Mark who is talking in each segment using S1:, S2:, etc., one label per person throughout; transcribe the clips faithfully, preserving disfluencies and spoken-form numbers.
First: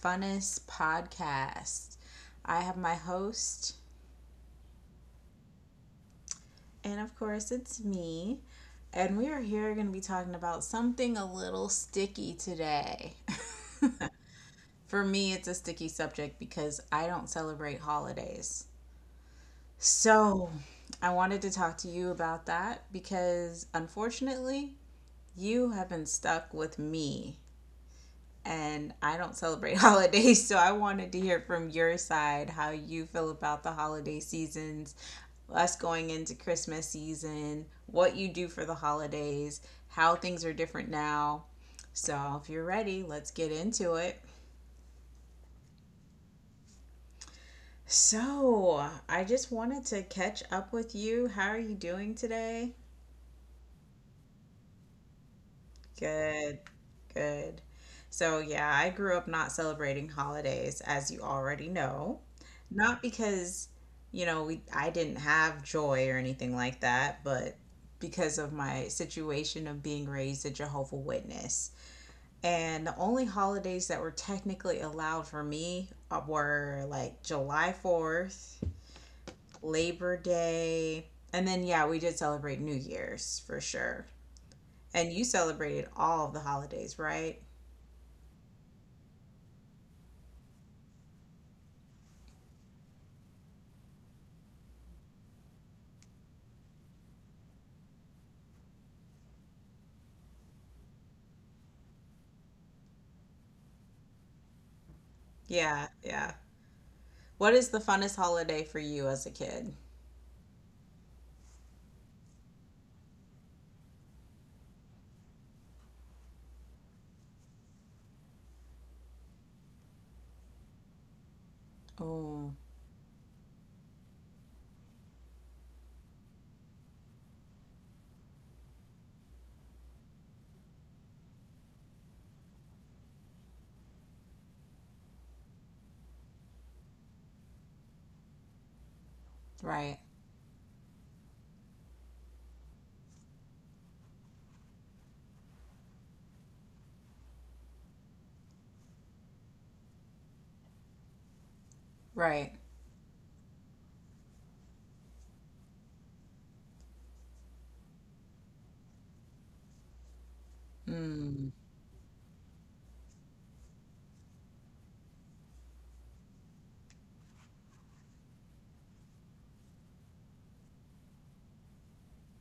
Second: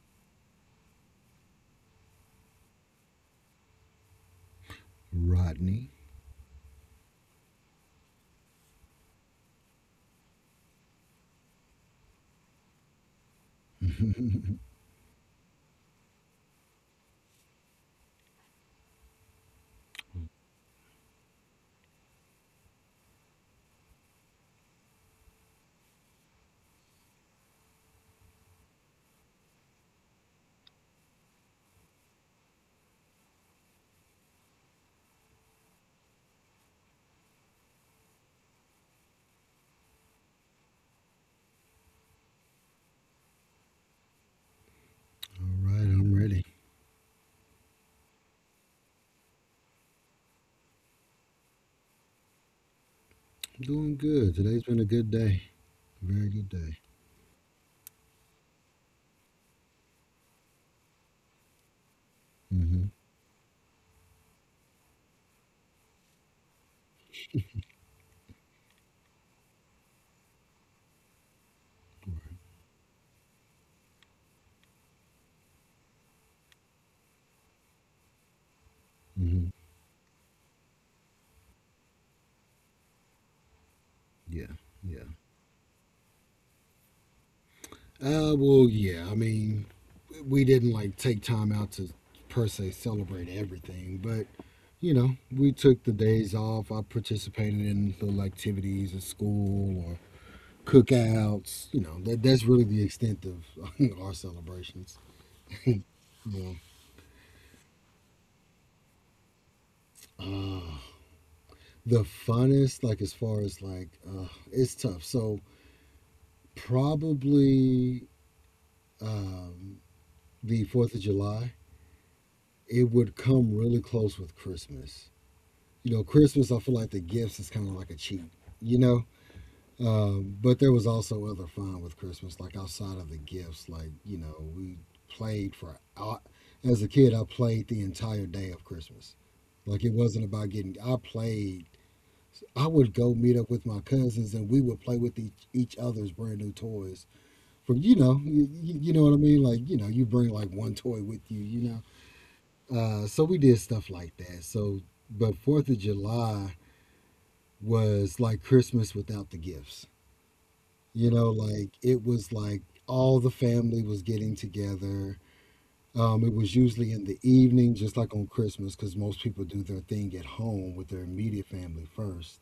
S1: funnest podcast. I have my host,
S2: Rodney.
S1: and of course, it's me. And we are here going to be talking about something a little sticky today. For me, it's a sticky subject because I don't celebrate holidays. So, I wanted to talk to you about that because unfortunately, you have been stuck with me and I don't celebrate holidays, so I wanted to hear from your side how you feel about the holiday seasons, us going into Christmas season, what you do for the holidays, how things are different now. So, if you're ready, let's get into it.
S2: All right, I'm ready.
S1: So, I just wanted to catch up with you. How are you doing today?
S2: I'm doing good. Today's been a good day. Very good
S1: Good,
S2: day.
S1: good. So, yeah, I grew up not celebrating holidays, as you already know.
S2: hmm
S1: Not because, you know, we I didn't have joy or anything like that, but because of my situation of being raised a Jehovah Witness. And the only holidays that were technically allowed for me uh, were like July fourth,
S2: hmm
S1: Labor Day, and then yeah, we did celebrate New Year's for sure.
S2: Yeah. Yeah.
S1: And you celebrated all of the holidays, right?
S2: Uh, well, yeah. I mean, we didn't like take time out to per se celebrate everything, but you know, we took the days off. I participated in little activities at school or cookouts. You know, that that's really the extent of our celebrations.
S1: Yeah, yeah.
S2: You
S1: What is the funnest holiday for you as a kid?
S2: know, uh, the funnest, like as far as like, uh, it's tough. So probably um, the Fourth of July.
S1: Oh,
S2: It would come really close with Christmas. You know, Christmas, I feel like the gifts is kind of like a cheat. You know, um, but there was also other fun with Christmas, like outside of the gifts. Like you know, we played for. I, as a kid, I played the entire day of Christmas. Like it
S1: right,
S2: wasn't about getting. I played. I would go meet up with my cousins, and we would play with each, each other's brand new toys for you know you, you know what I mean, like you know, you bring like one toy with you you
S1: right.
S2: know. Uh so we did stuff like that. So but Fourth of July was like Christmas without the gifts, you know,
S1: Mm,
S2: like it was like all the family was getting together. Um, it was usually in the evening just like on Christmas, because most people do their thing at home with their immediate family first,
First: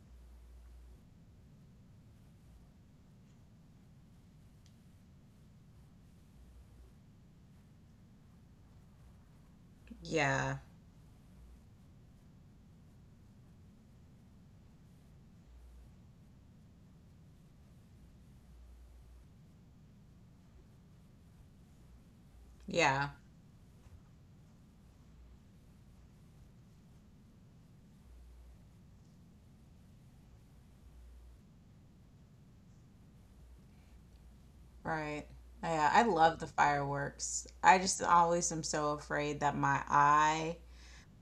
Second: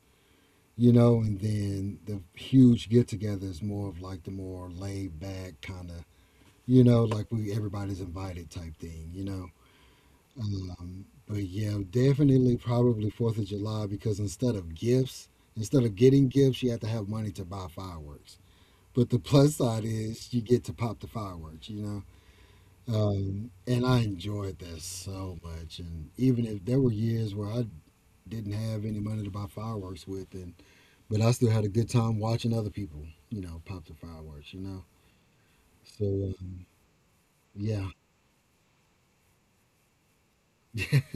S2: you know, and then the huge get together is more of like the more laid back kind of, you know, like we everybody's invited type thing, you know.
S1: yeah,
S2: Um, but yeah, definitely probably Fourth of July because instead of gifts, instead of getting gifts, you have to have money to buy fireworks. But the plus side is you get to pop the fireworks, you know.
S1: yeah,
S2: Um, and I enjoyed that so much. And even if there were years where I didn't have any money to buy fireworks with, and but I still had a good time watching other people, you know, pop the fireworks, you know.
S1: right. Yeah, I
S2: So
S1: love the
S2: uh,
S1: fireworks. I
S2: yeah,
S1: just always am so afraid that my eye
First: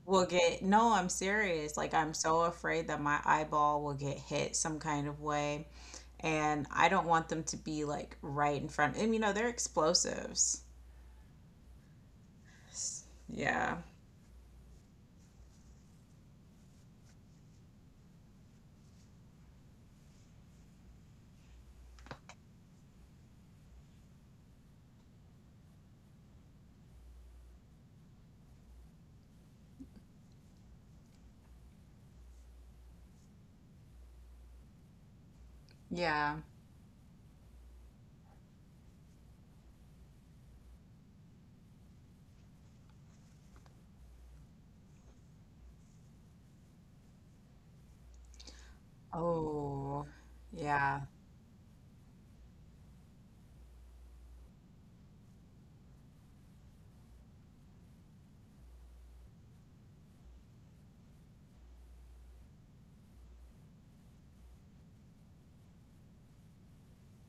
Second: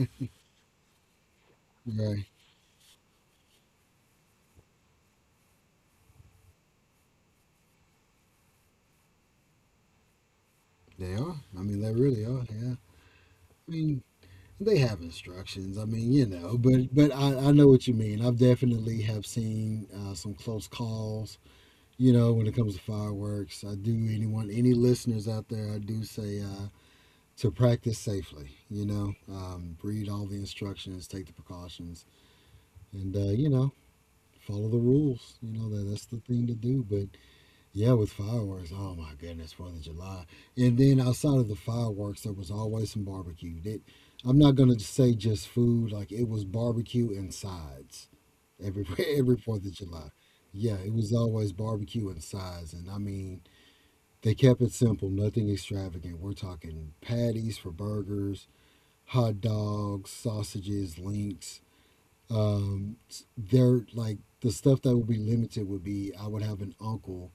S1: will get, no, I'm serious. Like, I'm
S2: right.
S1: so afraid that my eyeball will get hit some kind of way. And I don't want them to be like right in front. And you know, they're explosives.
S2: They are. I mean, they really are. Yeah.
S1: S-
S2: I
S1: Yeah.
S2: mean, they have instructions. I mean, you know, but but I, I know what you mean. I've definitely have seen uh, some close calls. You know, when it comes to fireworks, I do anyone any listeners out there. I do say uh, to practice safely. You know, um, read all the instructions, take the precautions, and uh, you know, follow the rules. You know that that's the
S1: Yeah.
S2: thing to do. But yeah, with fireworks. Oh my goodness, Fourth of July. And then outside of the fireworks, there was always some barbecue. That I'm not gonna say just food, like it was barbecue and sides every every Fourth of July.
S1: Oh,
S2: Yeah, it
S1: yeah.
S2: was always barbecue and sides, and I mean they kept it simple, nothing extravagant. We're talking patties for burgers, hot dogs, sausages, links. Um, s- they're like the stuff that would be limited would be I would have an uncle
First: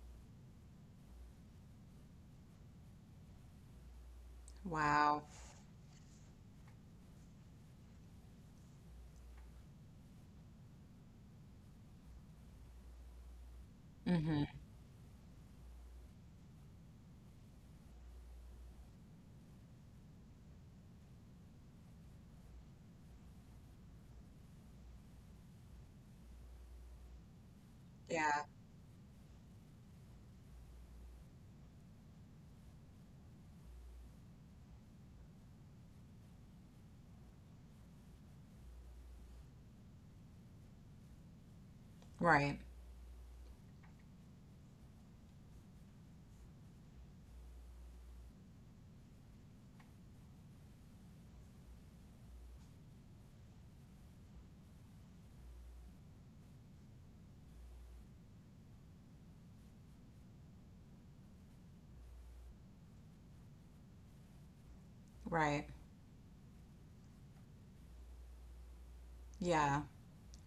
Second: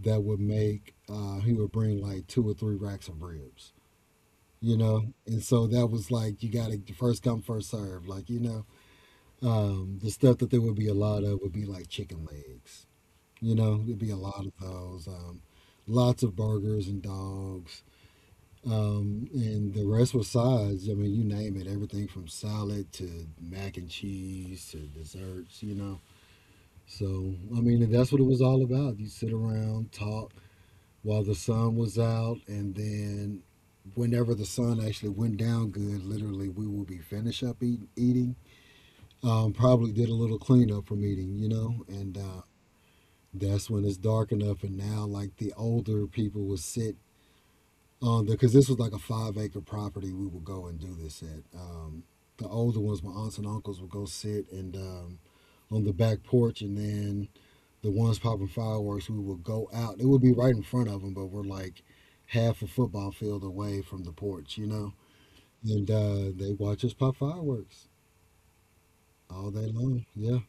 S2: that would make uh, he would bring like two or three racks of ribs, you know.
S1: Wow.
S2: And so that was like you got to first come first serve, like you know. Um, the stuff that there would be a lot of would be like chicken legs, you know. There'd be a
S1: hmm
S2: lot of those, um, lots of burgers and dogs, um, and the rest was sides. I mean, you name it, everything from salad to mac and cheese to desserts, you know. So I mean, and that's what it was
S1: Yeah.
S2: all about. You sit around, talk while the sun was out, and then whenever the sun actually went down good, literally we will be finished up eat, eating. Um, probably did a little cleanup from eating, you know, and uh,
S1: Right.
S2: that's when it's dark enough. And now, like the older people will sit on the because this was like a five acre property we would go and do this at. Um, the older ones, my aunts and uncles, would go sit and um, on the back porch, and then the ones popping fireworks, we would go out. It would be right in front of them, but we're like half a football field away from the porch, you know?
S1: Right.
S2: And uh, they watch us pop fireworks all day
S1: Yeah.
S2: long. Yeah,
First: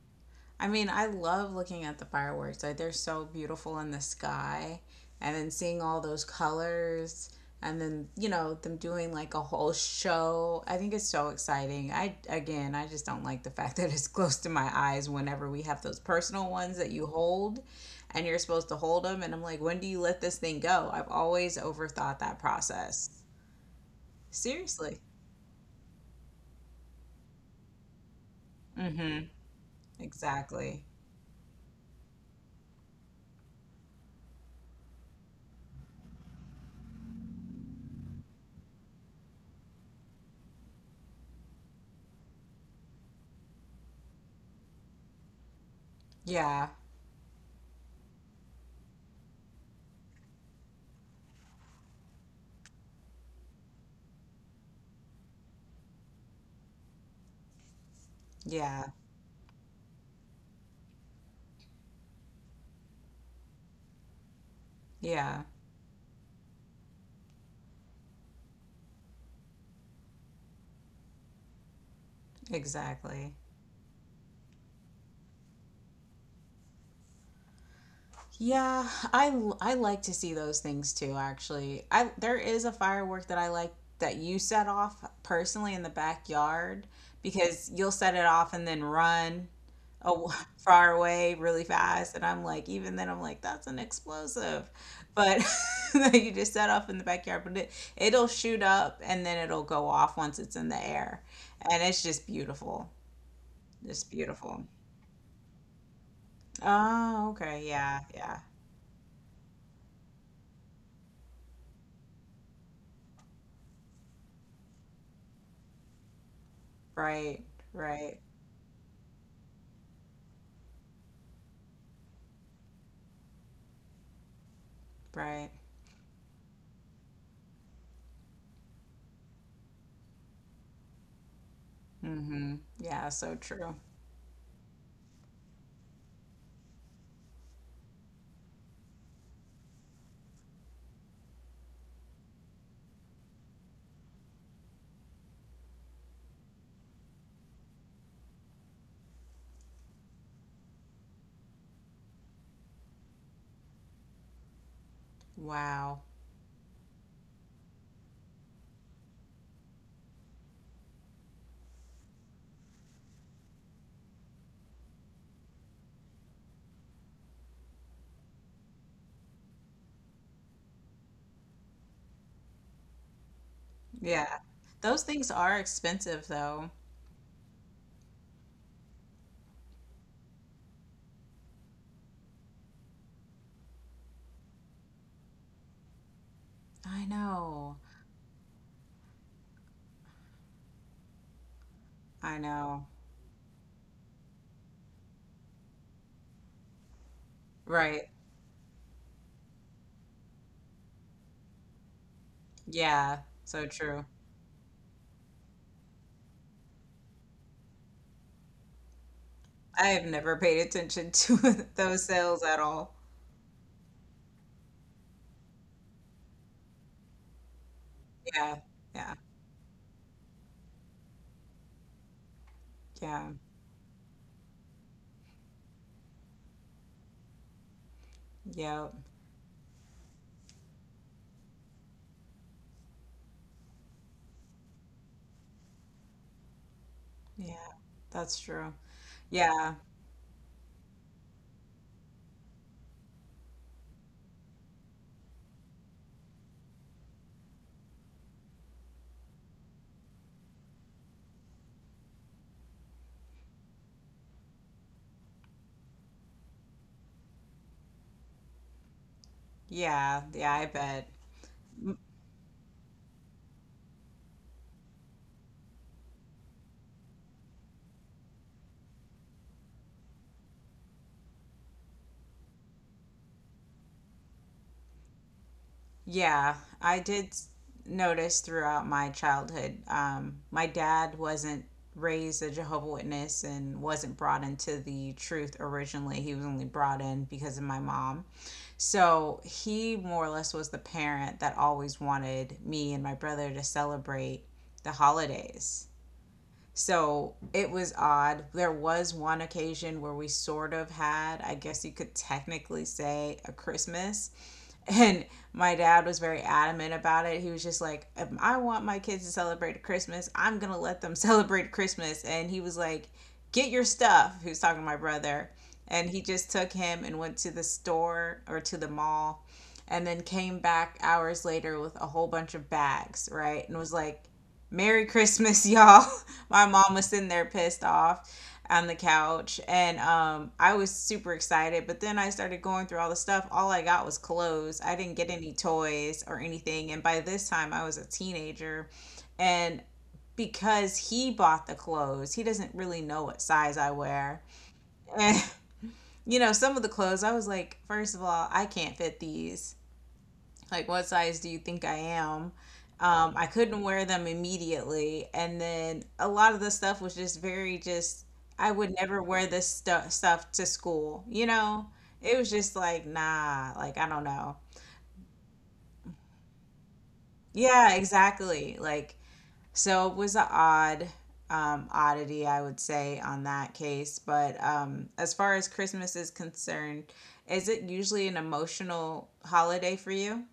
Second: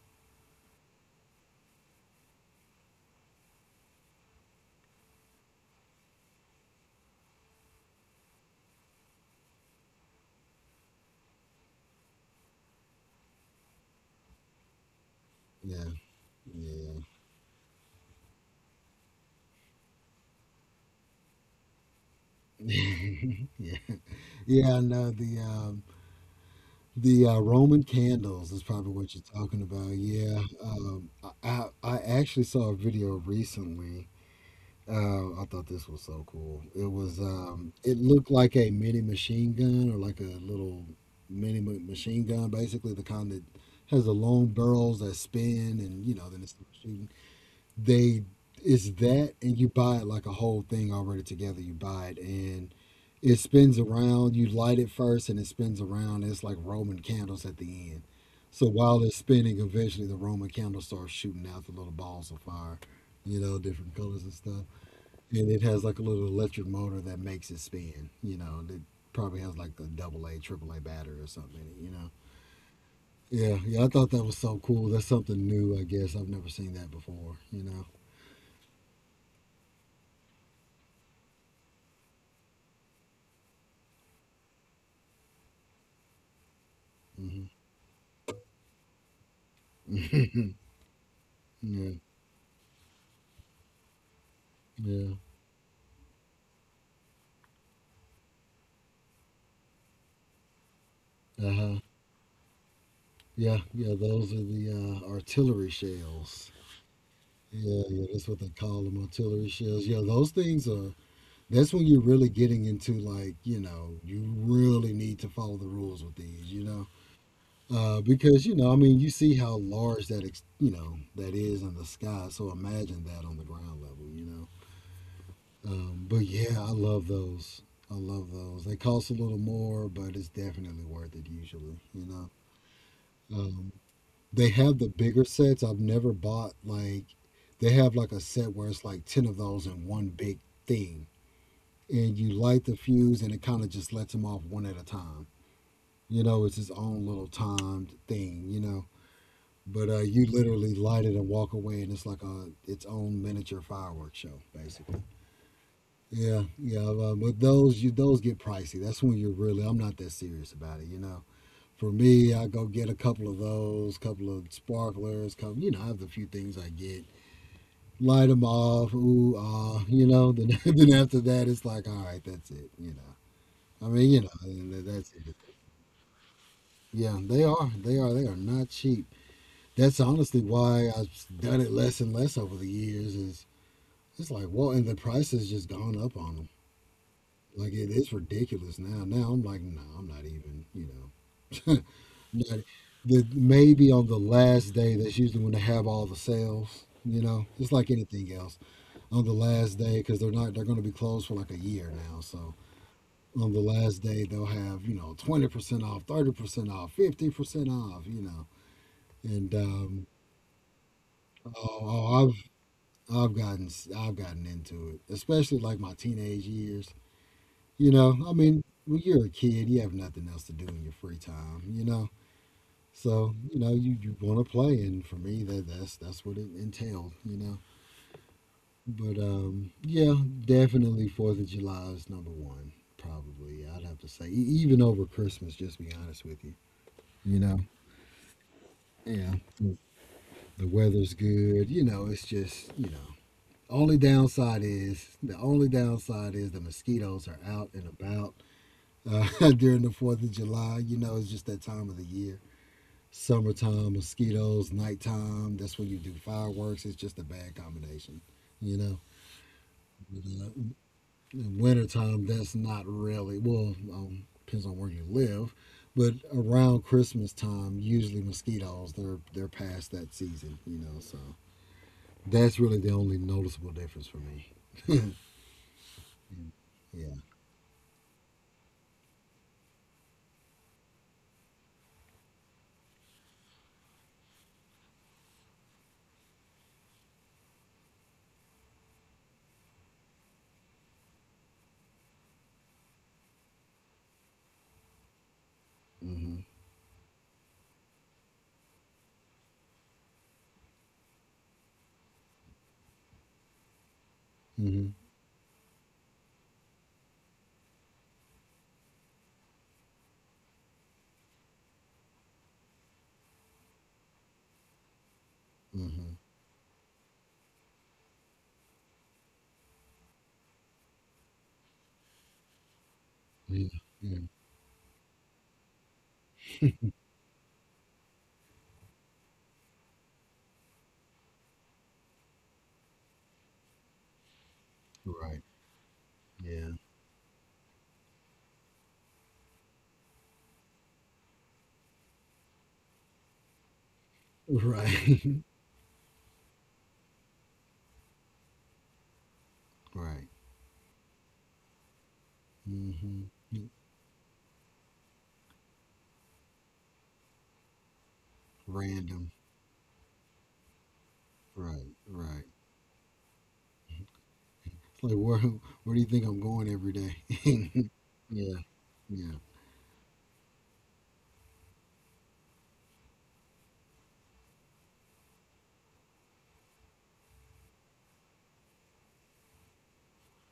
S1: I mean, I love looking at the fireworks. Like they're so beautiful in the sky and then seeing all those colors and then, you know, them doing like a whole show. I think it's so exciting. I again, I just don't like the fact that it's close to my eyes whenever we have
S2: yeah,
S1: those personal ones that
S2: yeah,
S1: you hold and you're supposed to hold them and I'm like, "When do you let this thing go?" I've always overthought that process.
S2: yeah. Yeah, I
S1: Seriously.
S2: know the um, the uh, Roman candles is probably what you're
S1: Mhm.
S2: talking about. Yeah,
S1: Exactly.
S2: um, I I I actually saw a video recently. Uh, I thought this was so cool. It was um, it looked like a mini machine gun or like a little mini ma- machine gun, basically the kind that has the long barrels that spin, and you know, then it's
S1: Yeah,
S2: shooting. They It's that, and you buy it like a whole thing already together. You buy it and it spins around. You light it first and it spins around. It's like Roman candles at the end. So
S1: yeah,
S2: while it's spinning, eventually the Roman candle starts shooting out the little balls of fire, you know, different colors and stuff,
S1: yeah,
S2: and it has like a little electric motor that makes it spin. You know, that probably has like a double A, triple A battery or something in it. You know.
S1: exactly.
S2: Yeah, yeah, I thought that was so cool. That's something new, I guess. I've never seen that before. You know.
S1: Yeah, I l- I like to see those things too, actually. I there is a firework that I like that you set off personally in the backyard
S2: hmm
S1: because you'll set it off and then run a far away really
S2: yeah,
S1: fast and I'm like even then I'm like that's an explosive.
S2: yeah,
S1: But that you just set off in the backyard, but it it'll shoot up and then it'll go off once it's in the air.
S2: uh
S1: And
S2: huh,
S1: it's just beautiful.
S2: yeah, yeah.
S1: It's
S2: Those are
S1: beautiful.
S2: the uh, artillery shells.
S1: Oh, okay.
S2: Yeah,
S1: Yeah,
S2: yeah, that's
S1: yeah.
S2: what they call them, artillery shells. Yeah, those things are. That's when you're really getting into like, you know, you really need to follow the rules with these. You know
S1: Right,
S2: uh,
S1: right,
S2: because you know, I mean, you see how large that ex- you know that is in the sky. So imagine that on the ground level, you know.
S1: right.
S2: Um, but yeah, I love those. I love those. They cost a little more, but it's definitely worth it. Usually, you know.
S1: Mm-hmm. Yeah, so true.
S2: Um, they have the bigger sets. I've never bought like they have like a set where it's like ten of those in one big thing, and you light the fuse, and it kind of just lets them off one at a time. You know, it's its own little timed thing. You know. But uh, you literally light it and walk away, and it's like a its own miniature fireworks show, basically.
S1: Wow.
S2: Yeah, yeah. Uh, but those you those get pricey. That's when you're really. I'm not that serious about it, you know. For me, I go get a couple of those, couple of sparklers, couple. You know, I have a few things I get, light them off. Ooh, ah, you know. Then, then after that, it's like, all right, that's it. You know. I mean, you know,
S1: Yeah.
S2: and that-
S1: Those
S2: that's
S1: things
S2: it.
S1: are expensive though.
S2: Yeah, they are. They are. They are not cheap. That's honestly why I've done it less and less over the years. Is it's like, well, and the price has just gone up on them.
S1: I
S2: Like
S1: know.
S2: it is ridiculous now. Now I'm like, no, I'm not even. You know,
S1: I
S2: not,
S1: know.
S2: the, maybe on the last day that's usually when they have all the sales. You know, it's like
S1: Right.
S2: anything else on the last day, because they're not they're going to be closed for like a year now. So
S1: Yeah,
S2: on the
S1: so
S2: last
S1: true.
S2: day they'll have you know twenty percent off, thirty percent off, fifty percent off. You know, and
S1: I have
S2: um,
S1: never paid attention to those
S2: oh,
S1: sales at all.
S2: oh, I've gotten I've gotten into it, especially like my teenage years. You know, I
S1: Yeah.
S2: mean, when
S1: Yeah.
S2: you're a kid, you have nothing else to do in your free time. You know,
S1: Yeah.
S2: so you know you, you want to play, and for me, that that's that's what it entailed. You know,
S1: Yep.
S2: but um, yeah, definitely Fourth of July is number one. Probably, I'd have to say, E- even over Christmas. Just to be honest with you, you
S1: Yeah.
S2: know,
S1: That's true.
S2: yeah,
S1: Yeah.
S2: the weather's good. You know, it's just you know, Only downside is the only downside is the mosquitoes are out and about uh, during the Fourth of July. You know, it's just that time of the year. Summertime, mosquitoes, nighttime. That's when you do fireworks. It's just a bad combination. You know.
S1: Yeah.
S2: But, uh,
S1: Yeah, I bet.
S2: in wintertime, that's not really well. Um, depends on where you live, but around Christmas time, usually mosquitoes they're they're past that season. You know, so that's really the only noticeable difference for me.
S1: Yeah, I
S2: Yeah.
S1: did s- notice throughout my childhood. Um, my dad wasn't raised a Jehovah Witness and wasn't brought into the truth originally. He was only brought in because of my mom. So he more or less was the parent that always wanted me and my brother to celebrate the holidays.
S2: Mm-hmm.
S1: So it was odd. There was one occasion where we sort of had, I guess you could technically say, a Christmas
S2: Mhm.
S1: and my dad was very adamant about it. He was just like, if I want my kids to celebrate Christmas, I'm going to let them celebrate Christmas. And he was like, get your stuff. He was talking to my brother. And
S2: Mhm.
S1: he just took him and went to the store or to the mall and then came back hours later with a whole bunch of bags, right?
S2: Yeah.
S1: And was
S2: Yeah.
S1: like, Merry Christmas, y'all. My mom was sitting there pissed off on the couch and um I was super excited but then I started going through all the stuff. All I got was clothes. I didn't get
S2: Right.
S1: any toys or
S2: Yeah.
S1: anything, and by this time I was a teenager. And because he bought the clothes, he doesn't really know what size I wear,
S2: Right.
S1: and you know, some of the clothes I was like, first of all, I can't fit these.
S2: Right.
S1: Like, what size do you think I am?
S2: Mhm.
S1: Um, I
S2: Mm.
S1: couldn't wear them immediately, and then a lot of the stuff was just very just I would never
S2: Random.
S1: wear this stuff stuff to school. You know,
S2: Right.
S1: it
S2: Right.
S1: was just like nah, like I don't know.
S2: It's like where where do you think I'm going every day?
S1: Yeah,
S2: yeah.
S1: exactly. Like
S2: Yeah.
S1: so it was a odd um, oddity, I would say, on that case. But um, as far as Christmas is concerned, is it usually an emotional holiday for you?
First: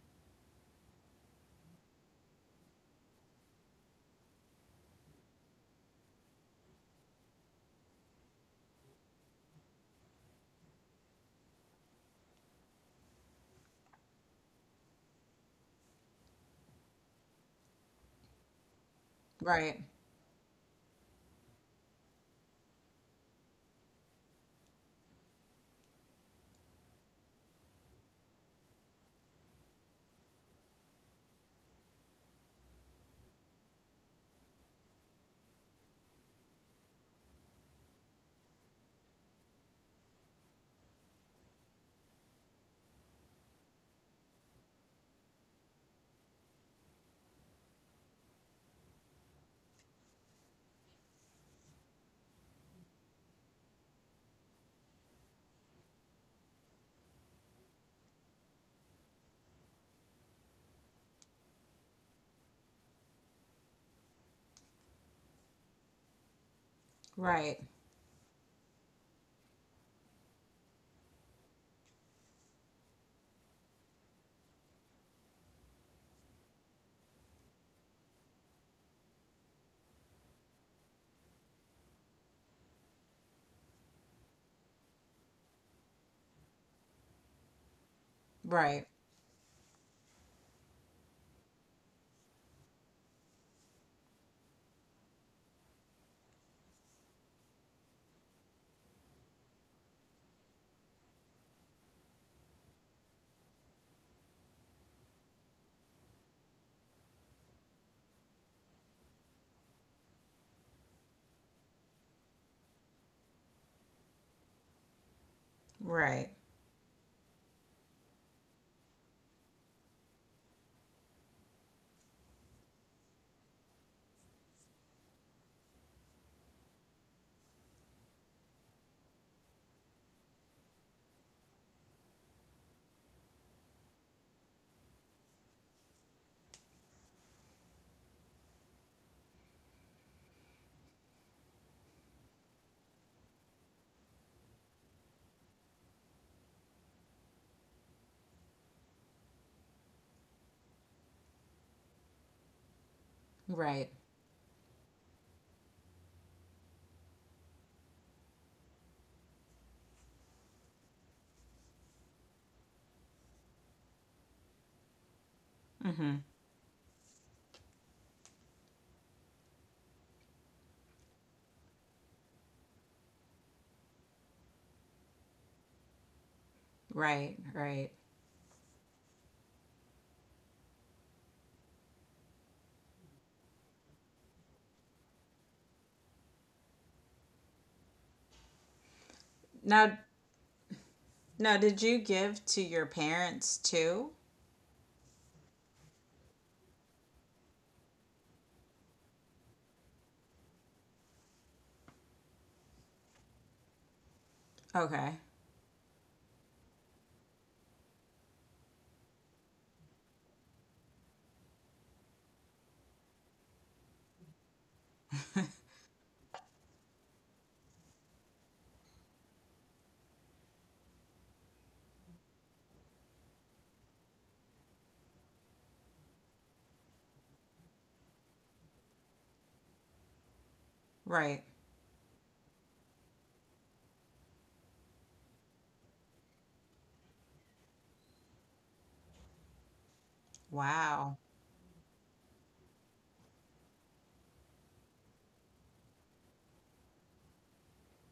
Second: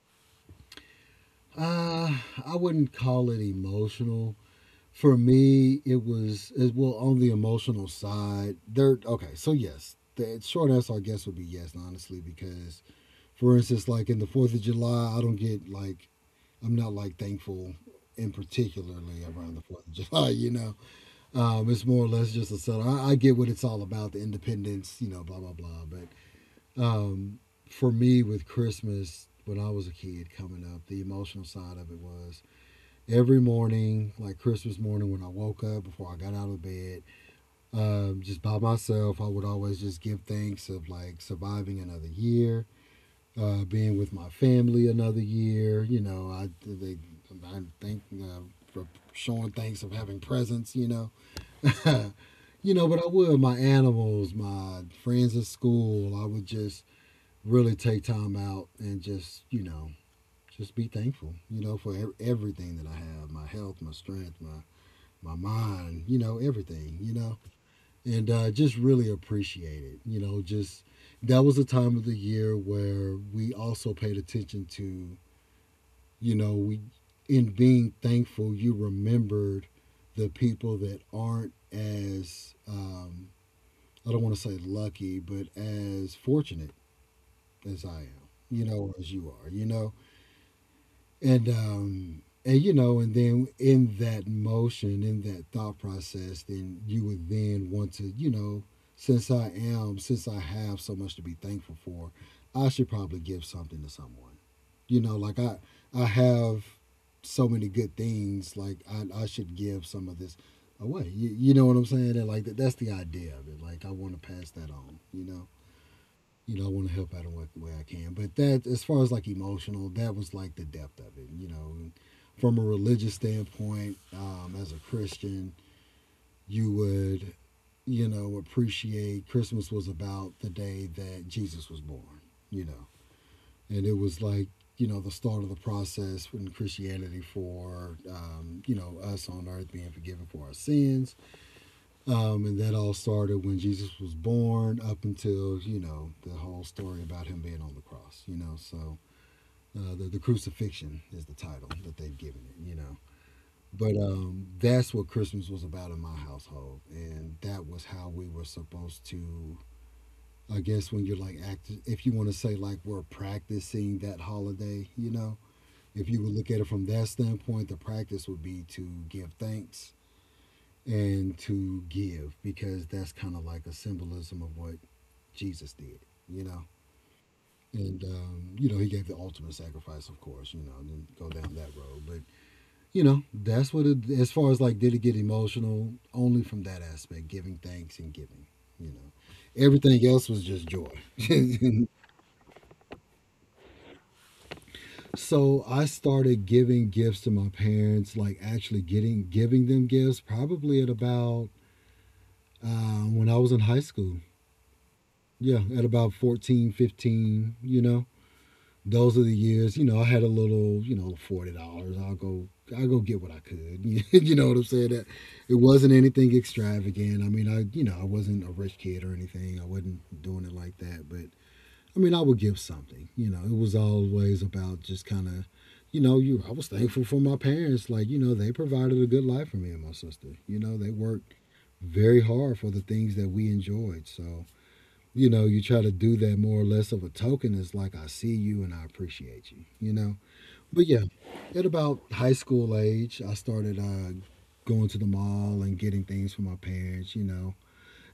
S2: Uh, I wouldn't call it emotional. For me, it was it, well on the emotional side. There. Okay. So yes, the short answer I guess would be yes, honestly, because for instance, like in the Fourth of July, I don't get like I'm not like thankful in particularly around the
S1: Right,
S2: Fourth of July. You know, um, it's more or less just a subtle. I, I get what it's all about, the independence, you know, blah blah blah. But um, for me, with Christmas, when I was a kid coming up, the emotional side of it was every morning, like Christmas morning, when I woke up before I got out of bed, um, just by myself, I would always just give thanks of like surviving another year uh, being with my family another year. You know, I they I think uh, for showing thanks of having presents. You know, you know, but I would my animals, my friends at school. I would just really take time out and just you know just be thankful. You know, for ev- everything that I have, my health, my strength, my my mind. You know, everything. You know,
S1: right,
S2: and uh, Just really appreciate it. You know, just that was a time of the year where we also paid attention to you know we in being thankful you remembered the people that aren't as um, I don't want to say lucky but as fortunate as I am, you
S1: right,
S2: know, as you are, you know and um and you know, and then in that motion, in that thought process, then you would then want to, you know, since i am since I have so much to be thankful for, I should probably give something to someone, you know, like i i have so many good things. Like i, I should give some of this away. You, you know what I'm saying? And like that, that's the idea of it. Like I want to pass that on, you know.
S1: right.
S2: You know, I want to help out in what way I can, but that as far as like emotional, that was like the depth of it, you know. From a religious standpoint, um, as a Christian, you would you know appreciate Christmas was about the day that Jesus was born, you know, and it was like you know the start of the process in Christianity, for um, you know, us on earth being forgiven for our sins, um, and that all started when Jesus was born up until you know the whole story about him being on the cross. You know, so uh, the, the crucifixion is the title that they've given it. You know,
S1: Right.
S2: but um, That's what Christmas was about in my household, and that was how we were supposed to. I guess when you're like act, if you want to say like we're practicing that holiday, you know, if
S1: Mm-hmm.
S2: you would look at it from that standpoint, the practice would be to give thanks and to give because that's kind of like a symbolism of what Jesus did, you know.
S1: Right. Right.
S2: And um, You know, he gave the ultimate sacrifice, of course, you know, and then go down that road. But you know, that's what it as far as like did it get emotional only from that aspect, giving thanks and giving, you know.
S1: Now,
S2: Everything else was just joy.
S1: now, did you give to your parents too?
S2: So I started giving gifts to my parents, like actually getting giving them gifts probably at about uh, when I was in high school.
S1: Okay.
S2: Yeah, at about fourteen, fifteen. You know. Those are the years, you know, I had a little, you know, forty dollars. I'll go I'll go get what I could. You know what I'm saying? That it wasn't anything extravagant. I mean I you know, I wasn't a rich kid or anything. I wasn't doing it like that, but I mean, I would give something. You know, it was always about just kind of, you know, you. I was thankful for my parents. Like, you know, they provided a good life for me and my sister. You know, they worked
S1: Right.
S2: very hard for the things that we enjoyed. So, you know, you try to do that more or less of a token. It's like I see you and I appreciate you. You know, but yeah,
S1: Wow.
S2: at about high school age, I started uh, going to the mall and getting things for my parents. You know,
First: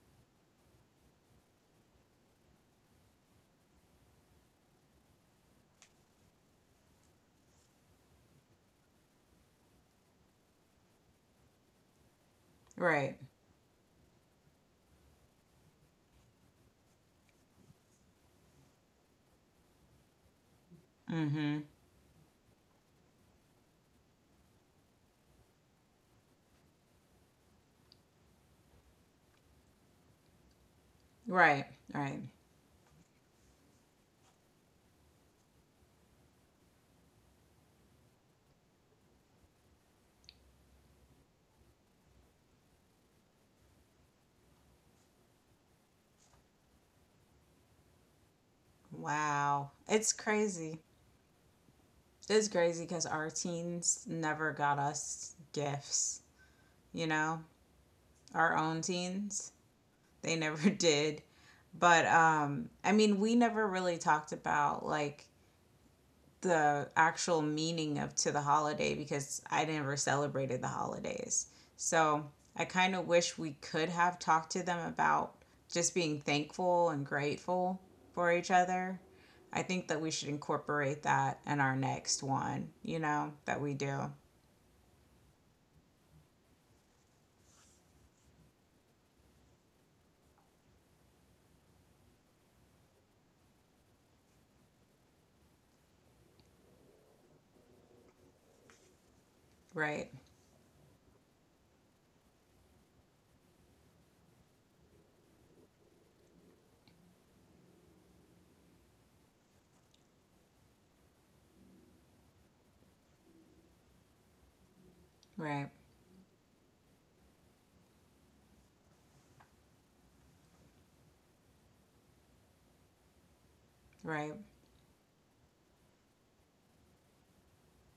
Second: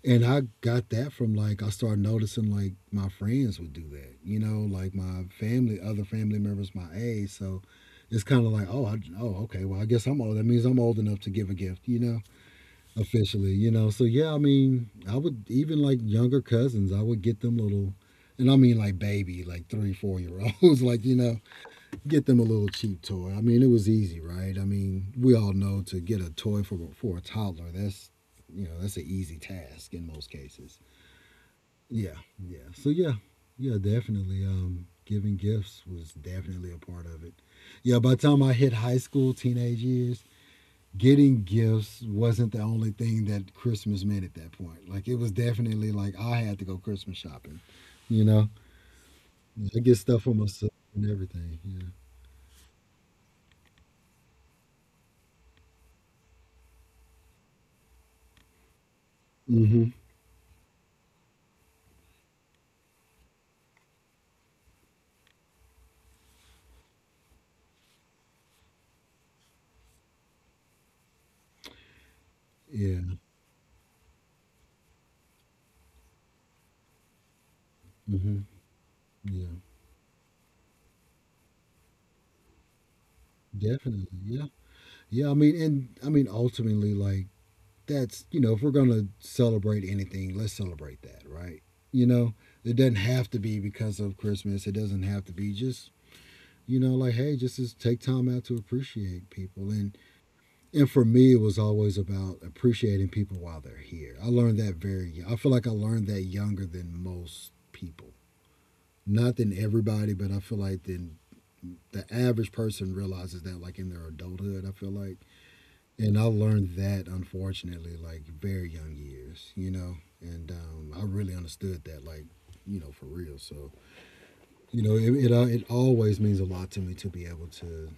S2: and I got that from like I started noticing like my friends would do that, you know, like my family, other family members my age. So it's kind of like, oh, I, oh, okay, well, I guess I'm old. That means I'm old enough to give a gift, you know,
S1: Right.
S2: officially, you know. So yeah, I mean, I would even like younger cousins, I would get them little, and I mean like baby, like three, four year olds, like you know,
S1: Mm-hmm.
S2: get them a little cheap toy. I mean, it was easy, right? I mean, we all know to get a toy for for a toddler, that's you know, that's an easy task in most cases.
S1: Right.
S2: Yeah,
S1: Right.
S2: yeah. So yeah, yeah, definitely. Um, giving gifts was definitely a part of it. Yeah, by the time I hit high school, teenage years, getting gifts wasn't the only thing that Christmas meant at that point. Like it was definitely like I had to go Christmas shopping. You know,
S1: Wow.
S2: I get
S1: It's
S2: stuff for myself
S1: crazy.
S2: and everything. Yeah.
S1: It's crazy because our teens never got us gifts, you know? Our own teens,
S2: Mm-hmm.
S1: they never did. But um I mean, we never really talked about like the actual meaning of to the holiday because I never celebrated the holidays. So I kind of
S2: Yeah.
S1: wish we could have talked to them about just being thankful and grateful for
S2: Mm-hmm.
S1: each other.
S2: Yeah.
S1: I think that we should incorporate that in our next one, you know, that we do.
S2: Definitely. Yeah. Yeah. I mean, and I mean, ultimately, like that's you know if we're gonna celebrate anything, let's celebrate that, right? You know, it doesn't have to be because of Christmas. It doesn't have to be just you know like hey, just, just take time out to appreciate people. And
S1: Right,
S2: and for me, it was always about appreciating people while they're here. I learned that very. Young. I feel like I learned that younger than most people. Not than everybody, but I feel like than the average person realizes that like in their adulthood. I feel like
S1: right,
S2: and I learned that unfortunately, like very young years, you know, and um, I really understood that, like, you know, for real. So,
S1: right.
S2: you know, it it, uh, it always means a lot to me to be able to,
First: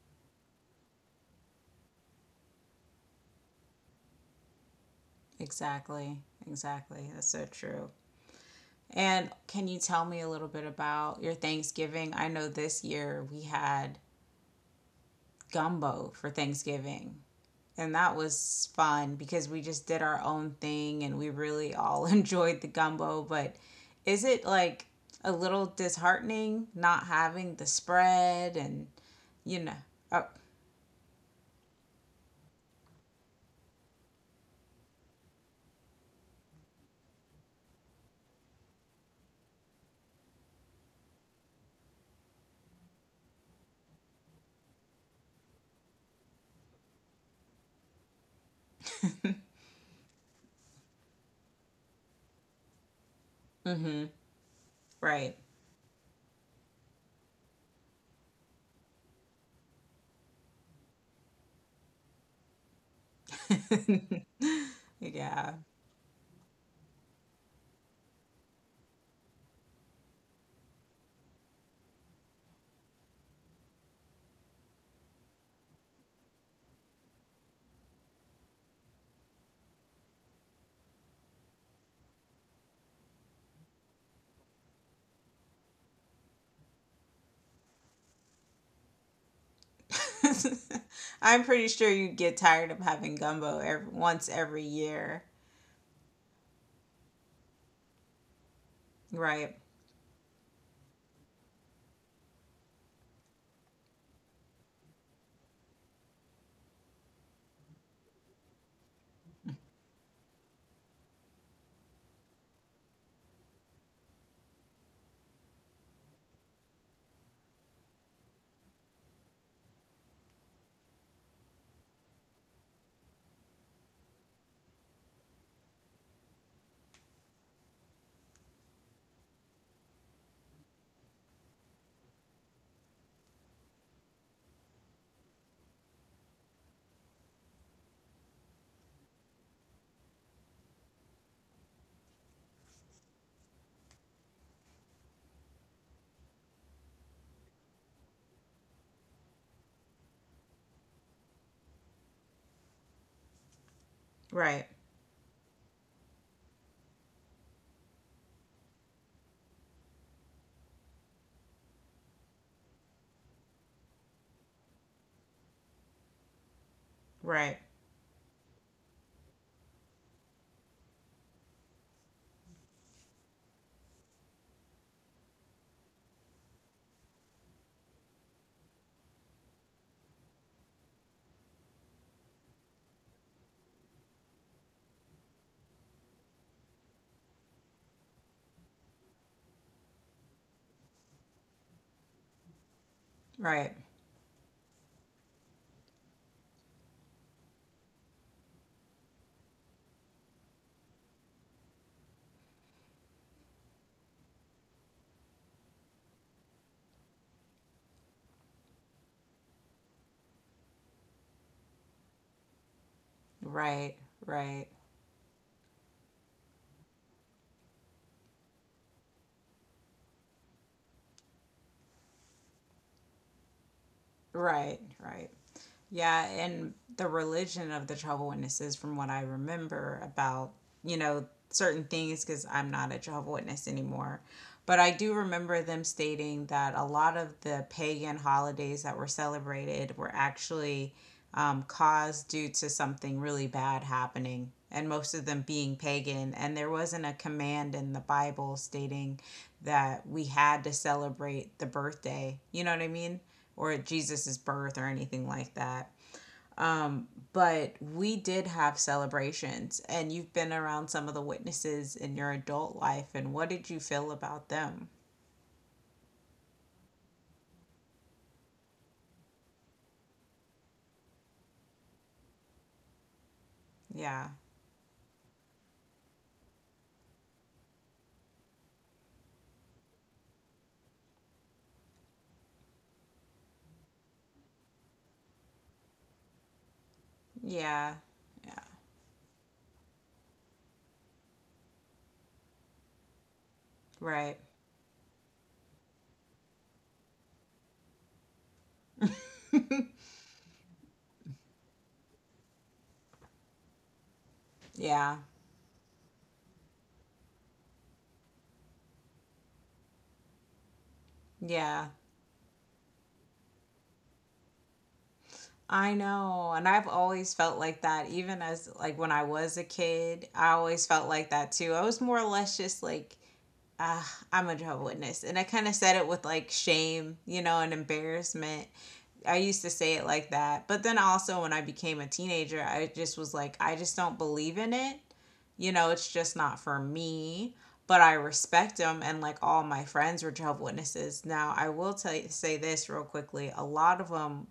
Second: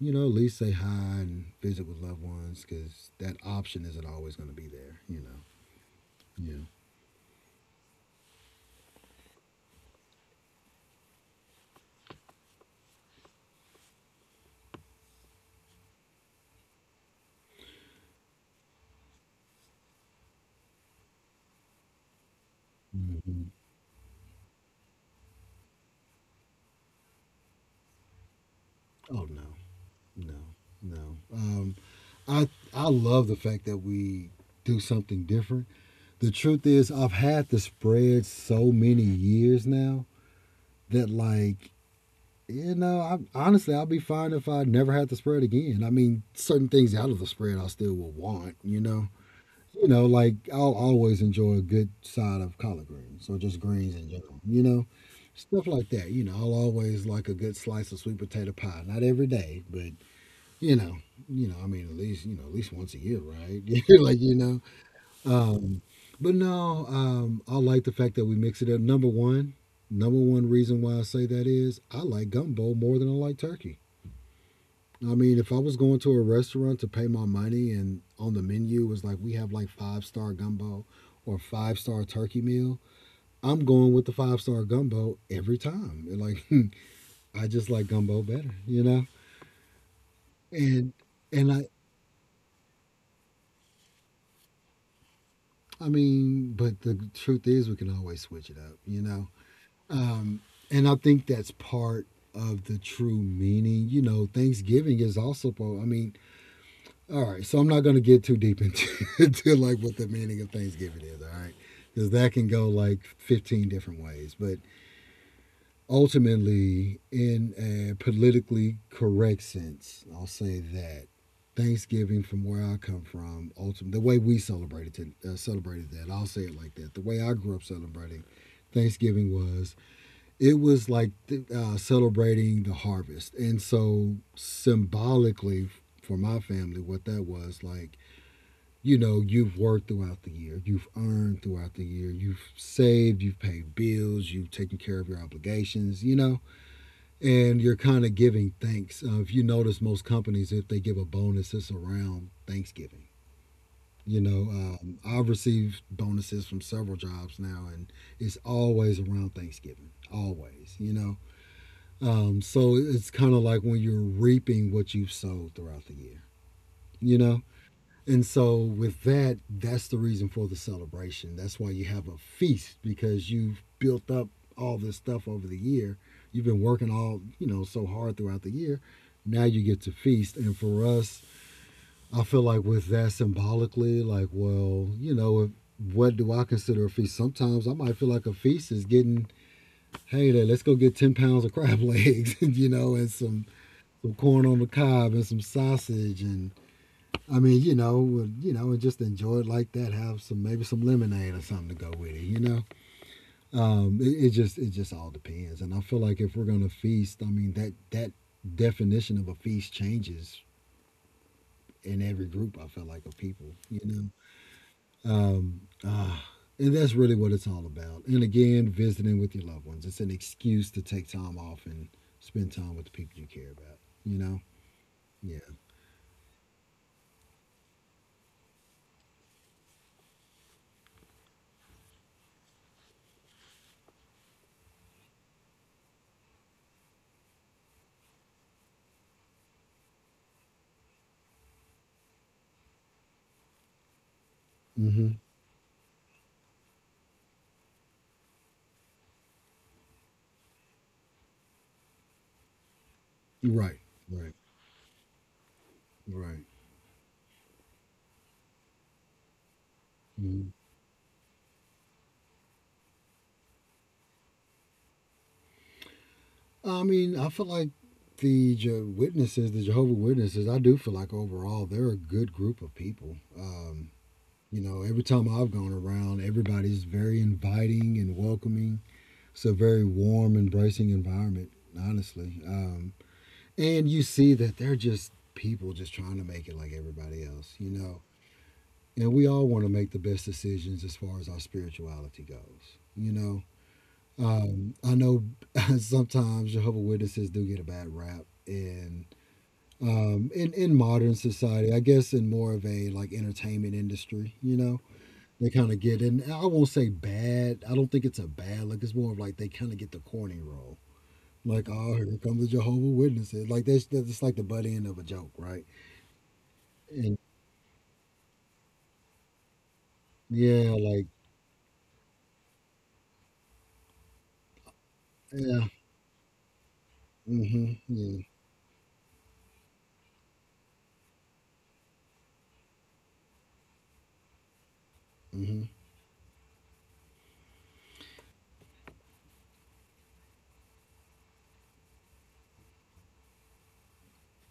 S2: you know, at least say hi and visit with loved ones because that option isn't always going to be there, you know.
S1: Exactly, exactly. That's so true. And can you tell me a little bit about your Thanksgiving? I know this year we had gumbo for Thanksgiving. And that was fun because we just did our own thing and we really all enjoyed the
S2: Yeah.
S1: gumbo.
S2: Hmm.
S1: But is it like a little disheartening not having the spread and,
S2: Oh no,
S1: you know, oh,
S2: no, no. Um, I I love the fact that we do something different. The truth is, I've had the spread so many years now that like you know, I, honestly, I'll be fine if I never had the spread again. I mean, certain things out of the spread I still will want, you know. You know, like I'll always enjoy a good side of collard greens or just greens
S1: mm-hmm,
S2: in general, you know.
S1: right.
S2: Stuff like that, you know, I'll always like a good slice of sweet potato pie. Not every day, but you know, you know, I mean, at least, you know, at least once a year, right? Like, you know,
S1: Yeah.
S2: um, but no, um, I like the fact that we mix it up. Number one, number one reason why I say that is I like gumbo more than I like turkey. I mean, if I was going to a restaurant to pay my money and on the menu was like we have like five star gumbo or five star turkey meal, I'm going with the five star gumbo every time. And like I just like gumbo better, you know? And
S1: I'm
S2: and
S1: pretty
S2: I
S1: sure you get tired of having gumbo every, once every year.
S2: I mean, but the truth is we can always switch it up, you know.
S1: Right.
S2: Um, and I think that's part of the true meaning. You know, Thanksgiving is also. I mean, all right. So I'm not going to get too deep into, into like what the meaning of Thanksgiving is. All right, because that can go like fifteen different ways. But ultimately, in a politically correct sense, I'll say that Thanksgiving, from where I come from, ultimately the way we celebrated uh, celebrated that. I'll say it like that. The way I grew up celebrating Thanksgiving was it was like uh, celebrating the harvest. And so, symbolically, for my family, what that was like, you know, you've worked throughout the year, you've earned throughout the year, you've saved, you've paid bills, you've taken care of your obligations, you know, and you're kind of giving thanks. Uh, if you notice, most companies, if they give a bonus, it's around Thanksgiving. You know,
S1: Right.
S2: um, I've received bonuses from several jobs now, and it's always around Thanksgiving, always, you know. Um, so it's kind of like when you're reaping what you've sowed throughout the year, you know?
S1: Right.
S2: And so with that, that's the reason for the celebration. That's why you have a feast because you've built up all this stuff over the year. You've been working all, you know, so hard throughout the year. Now you get to feast. And for us, I feel like with that symbolically, like, well, you know, if, what do I consider a feast? Sometimes I might feel like a feast is getting, hey, there, let's go get ten pounds of crab legs, you know, and some
S1: Right.
S2: some corn on the cob and some sausage and I mean, you know, would, you know, and just enjoy it like that. Have some maybe some lemonade or something to go with it. You know, um, it, it just it just all depends. And I feel like if we're gonna feast, I mean that that definition of a feast changes in every group. I feel like of people.
S1: Right.
S2: You
S1: Right.
S2: know, um, ah, and that's really what it's all about. And again, visiting with your loved ones. It's an excuse to take time off and spend time with the people you care about. You know,
S1: Right, right.
S2: yeah,
S1: Yeah, and the religion of the Jehovah Witnesses, from what I remember about, you know, certain things, because I'm not a Jehovah Witness anymore. But I do remember them stating that a lot of the pagan holidays that were celebrated were actually um, caused due to something really bad happening, and
S2: mm-hmm.
S1: most of them being pagan. And there wasn't a command in the Bible stating that we had to celebrate the birthday. You know what I mean? Or
S2: Right,
S1: at Jesus's
S2: right.
S1: birth or anything like that.
S2: Right.
S1: Um, but we did have celebrations, and you've been
S2: Mhm.
S1: around some of the witnesses in your adult life, and what did you feel about them?
S2: I mean, I feel like the Je- witnesses, the Jehovah Witnesses, I do feel like overall they're a good group of people. Um,
S1: Yeah,
S2: you know, every time I've gone around, everybody's very inviting and welcoming. It's a very warm, embracing environment, honestly. Um, and you see that they're just people just trying to make it like everybody else, you
S1: yeah,
S2: know.
S1: yeah,
S2: And we all want to make the best decisions as far as our spirituality goes, you know.
S1: right,
S2: Um, I know sometimes Jehovah Witnesses do get a bad rap in, um, in in modern society. I guess in more of a like entertainment industry, you know,
S1: yeah,
S2: they kind of get in. I won't say bad. I don't think it's a bad look. It's more of like they kind of get the corny role. Like,
S1: yeah.
S2: oh, here comes the Jehovah Witnesses. Like that's that's just like the butt end of a joke, right?
S1: I know, and I've
S2: And
S1: always felt like that, even as like when I was a kid, I
S2: yeah,
S1: always
S2: like
S1: felt like that too. I was more or less just like, ah, I'm a Jehovah Witness, and I
S2: yeah,
S1: kind of said it with like shame, you know, and
S2: mm-hmm, yeah,
S1: embarrassment I used to say it like that. But then also when I became a teenager, I just was like, I just don't believe in it.
S2: mm-hmm,
S1: You know, it's just not for me. But I respect them, and like all my friends were Jehovah's Witnesses. Now I will tell you, say this real quickly: a lot of them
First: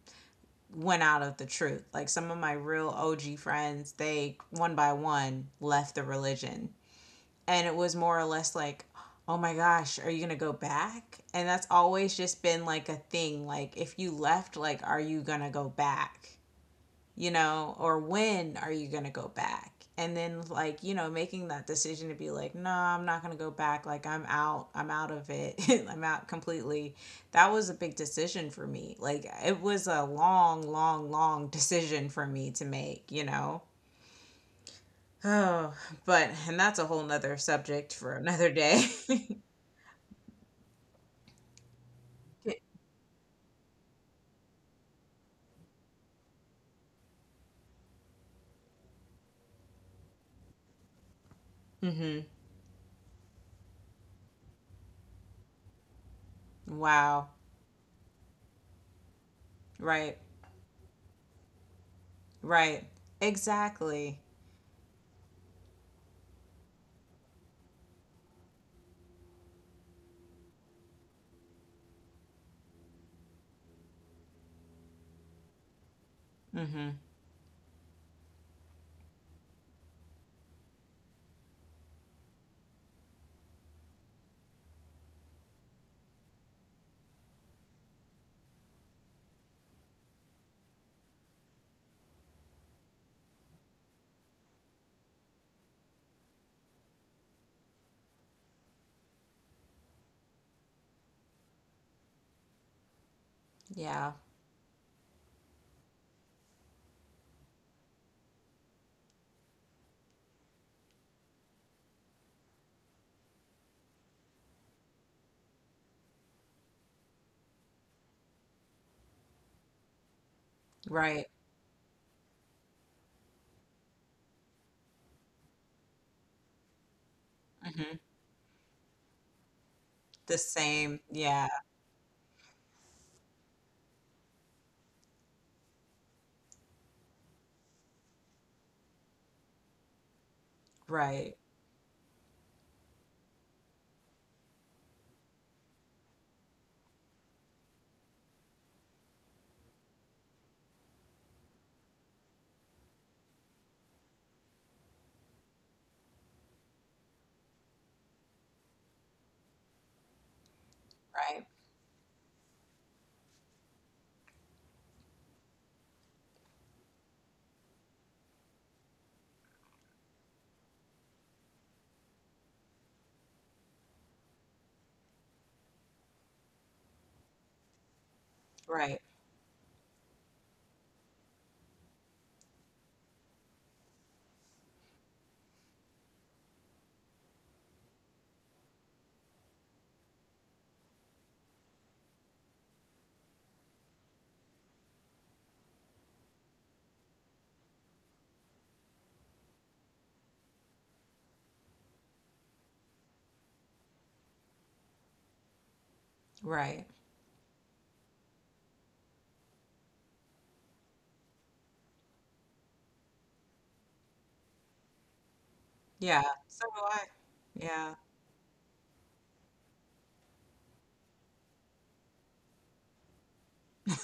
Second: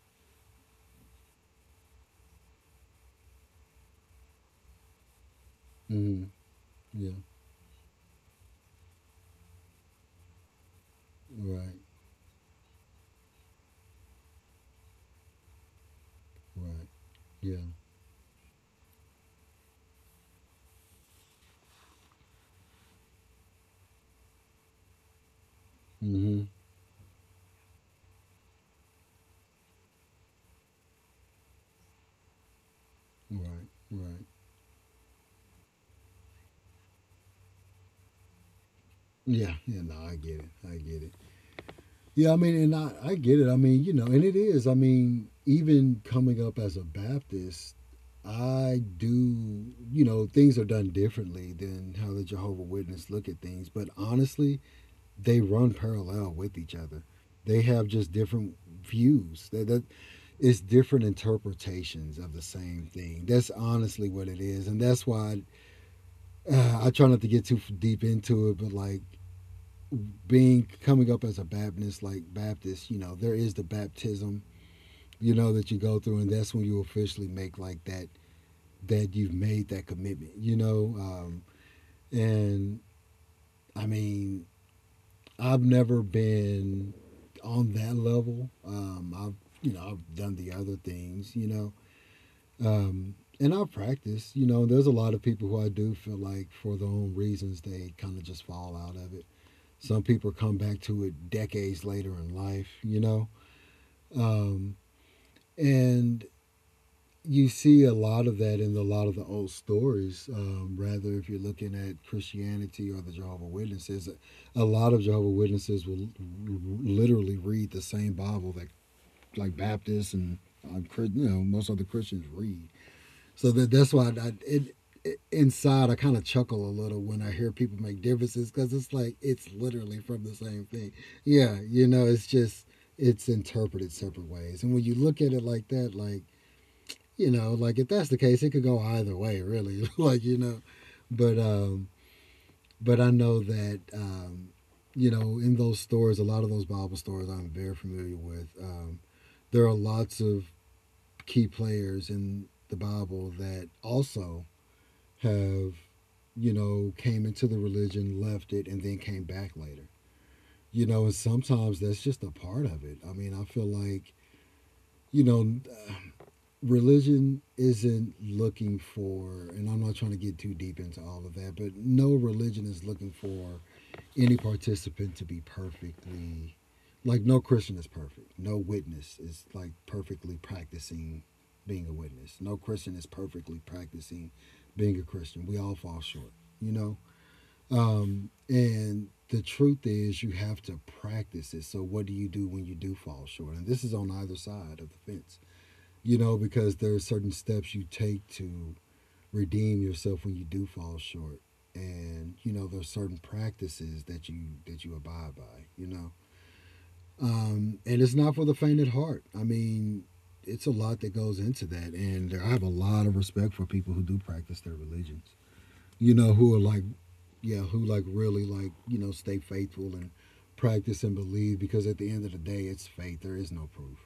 S1: went out of the truth. Like some of my real O G friends, they one by one left the
S2: mm-hmm,
S1: religion,
S2: yeah,
S1: and it was more or less like, oh my gosh, are you gonna go back? And that's
S2: right,
S1: always just been like a thing, like if you left, like are you gonna go back,
S2: right,
S1: you
S2: yeah,
S1: know, or when are you gonna go back? And then, like, you know, making that decision to be like, no, nah, I'm not going to go back, like I'm out. I'm out of it. I'm out
S2: mm-hmm,
S1: completely. That was a big decision for me. Like it was a long, long, long decision for me to make, you know.
S2: right, right.
S1: Oh, but and that's a whole nother subject for another day.
S2: Yeah, yeah, no, I get it. I get it. Yeah, I mean, and I, I get it. I mean, you know, and it is. I mean, even coming up as a Baptist, I do, you know, things are done differently than how
S1: hmm
S2: the Jehovah Witness look at things. But honestly, they run parallel with each other.
S1: Wow.
S2: They have just different views. That, that
S1: Right.
S2: it's different interpretations of the
S1: Right.
S2: same thing. That's honestly
S1: Exactly.
S2: what it is, and that's why uh, I try not to get too f- deep into it. But like, being coming up as a Baptist, like Baptist, you know, there is the baptism, you know, that you go through, and that's when you
S1: hmm
S2: officially make like that that you've made that commitment, you know. Um, and I mean, I've never been on that level. Um, I've you know I've done the other things, you know, um, and I've practiced. You know, there's a lot of people who I do feel like for their own reasons they kind of just fall out of it. Some people come back to it decades later in life, you know.
S1: Yeah.
S2: Um, and you see a lot of that in a lot of the old stories. Um, rather, if you're looking at Christianity or the Jehovah Witnesses, a lot of Jehovah Witnesses will literally read the same Bible that like Baptists and, um,
S1: Right.
S2: you know, most other Christians read. So that that's why I, it, it- inside I kind of chuckle a little when I hear people
S1: hmm
S2: make differences because it's like it's literally from the
S1: The
S2: same thing.
S1: same. Yeah.
S2: Yeah, you know, it's just it's interpreted separate ways, and when you look at it like that, like you know, like if that's the case, it could go either way, really. Like you know,
S1: Right.
S2: but um, but I know that, um, you know, in those stores, a lot of those Bible stores I'm very familiar with, um, there are lots of key players in the Bible that also have, you know, came into the religion, left it, and then came back later. You know, and
S1: Right.
S2: sometimes that's just a part of it. I mean, I feel like, you know, religion isn't looking for, and I'm not trying to get too deep into all of that, but no religion is looking for any participant to be perfectly, like, no Christian is perfect. No
S1: Right.
S2: witness is like perfectly practicing being a witness. No Christian is perfectly practicing being a Christian. We all fall short, you know? And the truth is, you have to practice it. So, what do you do when you do fall short? And this is on either side of the fence, you know, because there are certain steps you take to redeem yourself when you do fall short. And you know, there are certain practices that you that you abide by, you know.
S1: Right.
S2: Um, and it's not for the faint at heart. I mean, it's a lot that goes into that, and I have a lot of respect for people who do practice their religions. You
S1: Yeah.
S2: know, who are
S1: So
S2: like
S1: do I.
S2: yeah, who
S1: Yeah.
S2: like really like you know stay faithful and practice and believe because at the end of the day, it's faith. There is no proof.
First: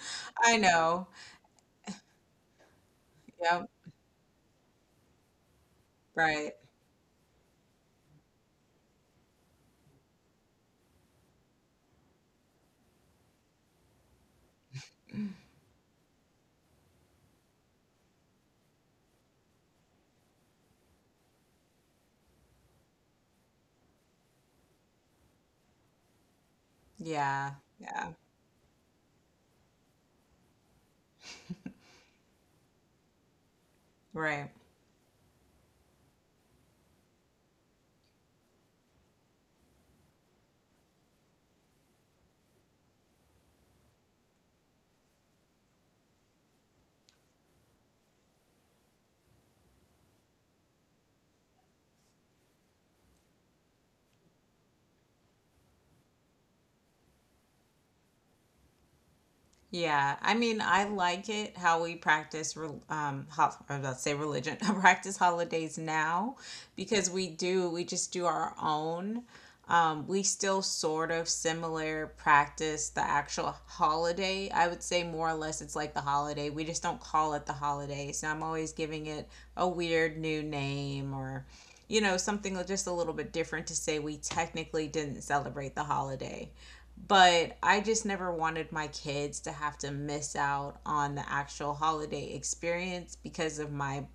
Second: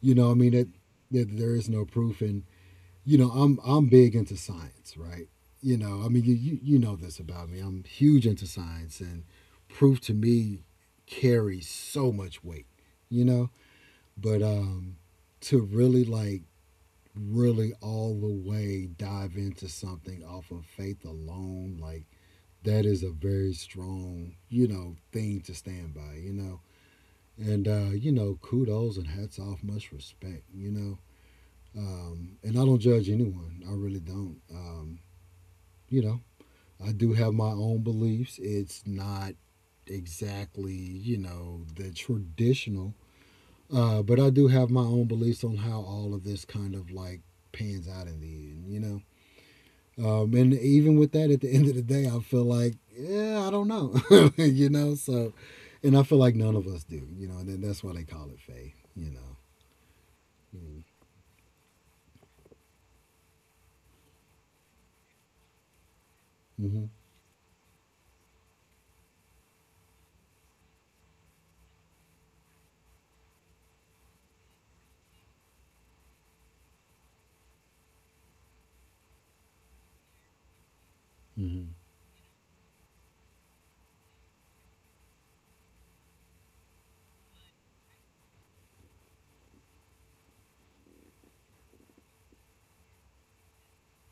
S2: You know, I mean,
S1: I
S2: it,
S1: know.
S2: it there is no proof, and you know, I'm
S1: Yep.
S2: I'm big into science, right? You know, I mean, you
S1: Right.
S2: you, you know this about me. I'm huge into science, and proof to me carries so much weight. You know, but um, to really like really all the way dive into something off of faith alone like that is a very strong, you know, thing to stand by, you know.
S1: Yeah.
S2: And, uh, you
S1: Yeah.
S2: know, kudos and hats off, much respect, you know. Um, and I don't judge anyone. I really don't.
S1: Right.
S2: Um, you know, I do have my own beliefs. It's not exactly, you know, the traditional, uh, but I do have my own beliefs on how all of this kind of like pans out in the end, you know. Um, and even with that, at the end of the day, I feel like, yeah, I don't know, you know. So and I feel like none of us do. You know, and then that's why they call it faith. You know.
S1: Yeah, I mean, I
S2: Mm-hmm.
S1: like it how we practice, re- um, ho- I was about to say religion, practice holidays now
S2: Mm-hmm.
S1: because we do, we just do our own. Um, we still sort of similar practice the actual holiday. I would say more or less it's like the holiday. We just don't call it the holiday. So I'm always giving it a weird new name or,
S2: Mm-hmm.
S1: you know, something just a little bit different to say we technically didn't celebrate the holiday but I just never wanted my kids to have to miss out on the actual holiday experience because of my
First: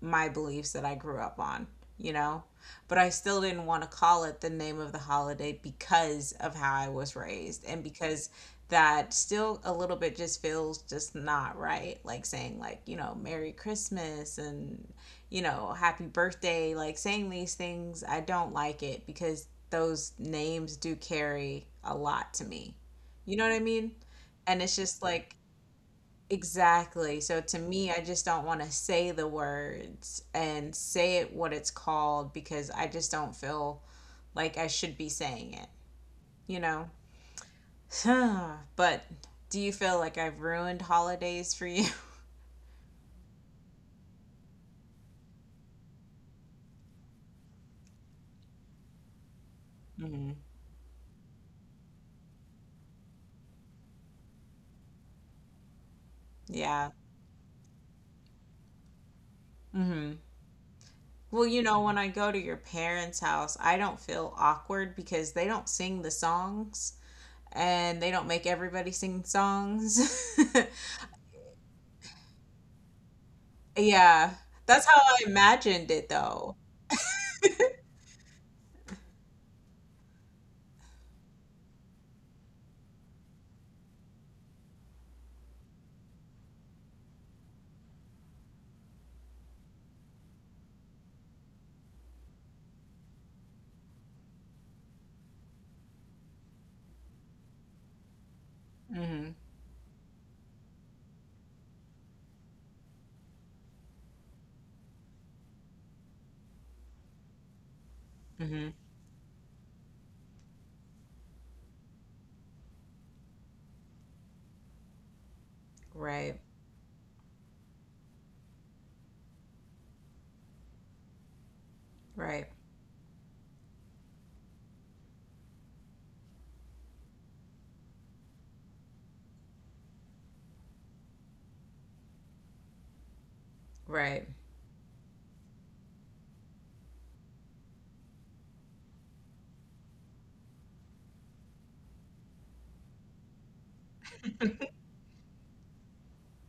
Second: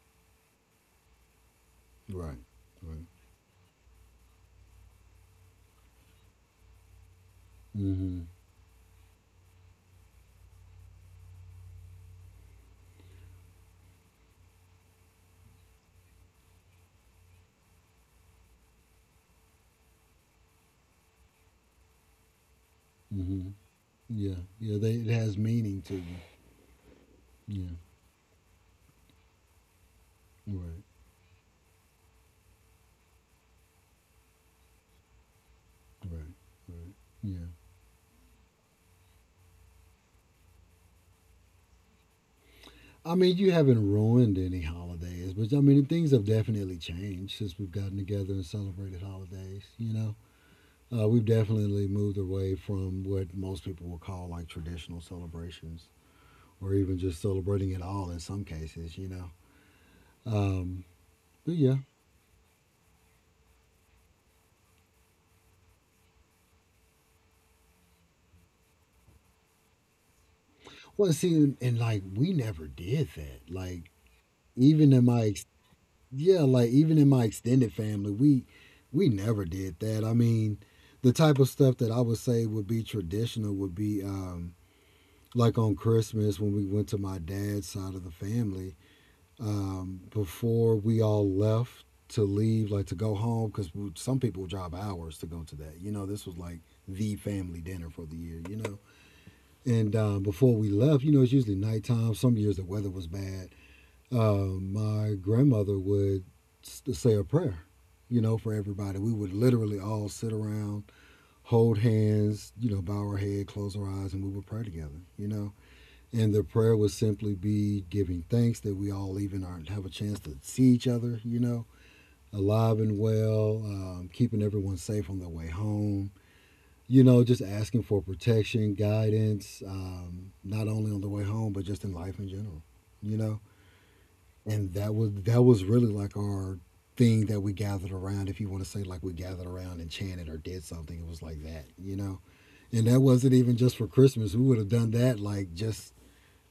S1: my beliefs that I grew up on, you
S2: Right.
S1: know? But
S2: Right.
S1: I still didn't want to call it the name of the holiday because of how I was raised and
S2: Mm-hmm.
S1: because that still a little bit just feels just not right. Like saying, like, you know, Merry Christmas, and you know, Happy Birthday, like saying these things, I don't like it because those names do carry a lot to me. You know
S2: Mm-hmm.
S1: what I mean?
S2: Yeah.
S1: And it's
S2: Yeah. They,
S1: just
S2: it
S1: like,
S2: has meaning to you.
S1: exactly. So to
S2: Yeah.
S1: me, I just don't want to say the words and
S2: Right.
S1: say it what it's called because I just don't feel like I should be saying it,
S2: Right.
S1: you know?
S2: Right. Yeah.
S1: But do you feel like I've ruined holidays for you?
S2: I mean, you haven't ruined any holidays, but I mean, things have definitely changed since we've gotten together and celebrated holidays. You know,
S1: Hmm.
S2: uh, we've definitely moved away from what most people would call like traditional celebrations, or
S1: Yeah.
S2: even just celebrating at all in some cases. You know,
S1: Hmm.
S2: um,
S1: Well, you
S2: yeah.
S1: know, when I go to your parents' house, I don't feel awkward because they don't sing the songs and they don't make everybody sing songs.
S2: Well, see, and, and like we never did that. Like
S1: Yeah. That's
S2: even
S1: how
S2: in
S1: I
S2: my ex-
S1: imagined it
S2: yeah,
S1: though.
S2: like even in my extended family, we we never did that. I mean, the type of stuff that I would say would be traditional would be, um, like on Christmas when we went to my dad's side of the family, um, before we all left to leave, like to go home, because some people drive hours to go to that. You know, this was like the family dinner for the year. You know,
S1: Hmm.
S2: and uh, before we left, you know, it's usually nighttime. Some years the weather was bad. Uh, my grandmother would say a prayer, you know, for everybody. We would literally all sit around, hold hands, you know, bow our head, close our eyes, and we would pray together, you know. And
S1: Right,
S2: the prayer would simply be giving thanks that we all even are, have a chance to see each other, you know,
S1: right,
S2: alive and well, um, keeping everyone safe on their way home, you know, just asking for protection, guidance, um, not only on the way home, but just in life in general, you know?
S1: right,
S2: And that was that was really like our thing that we gathered around. If you want to say like we gathered around and chanted or did something, it was like that, you know? And that wasn't even just for Christmas. We would have done that like just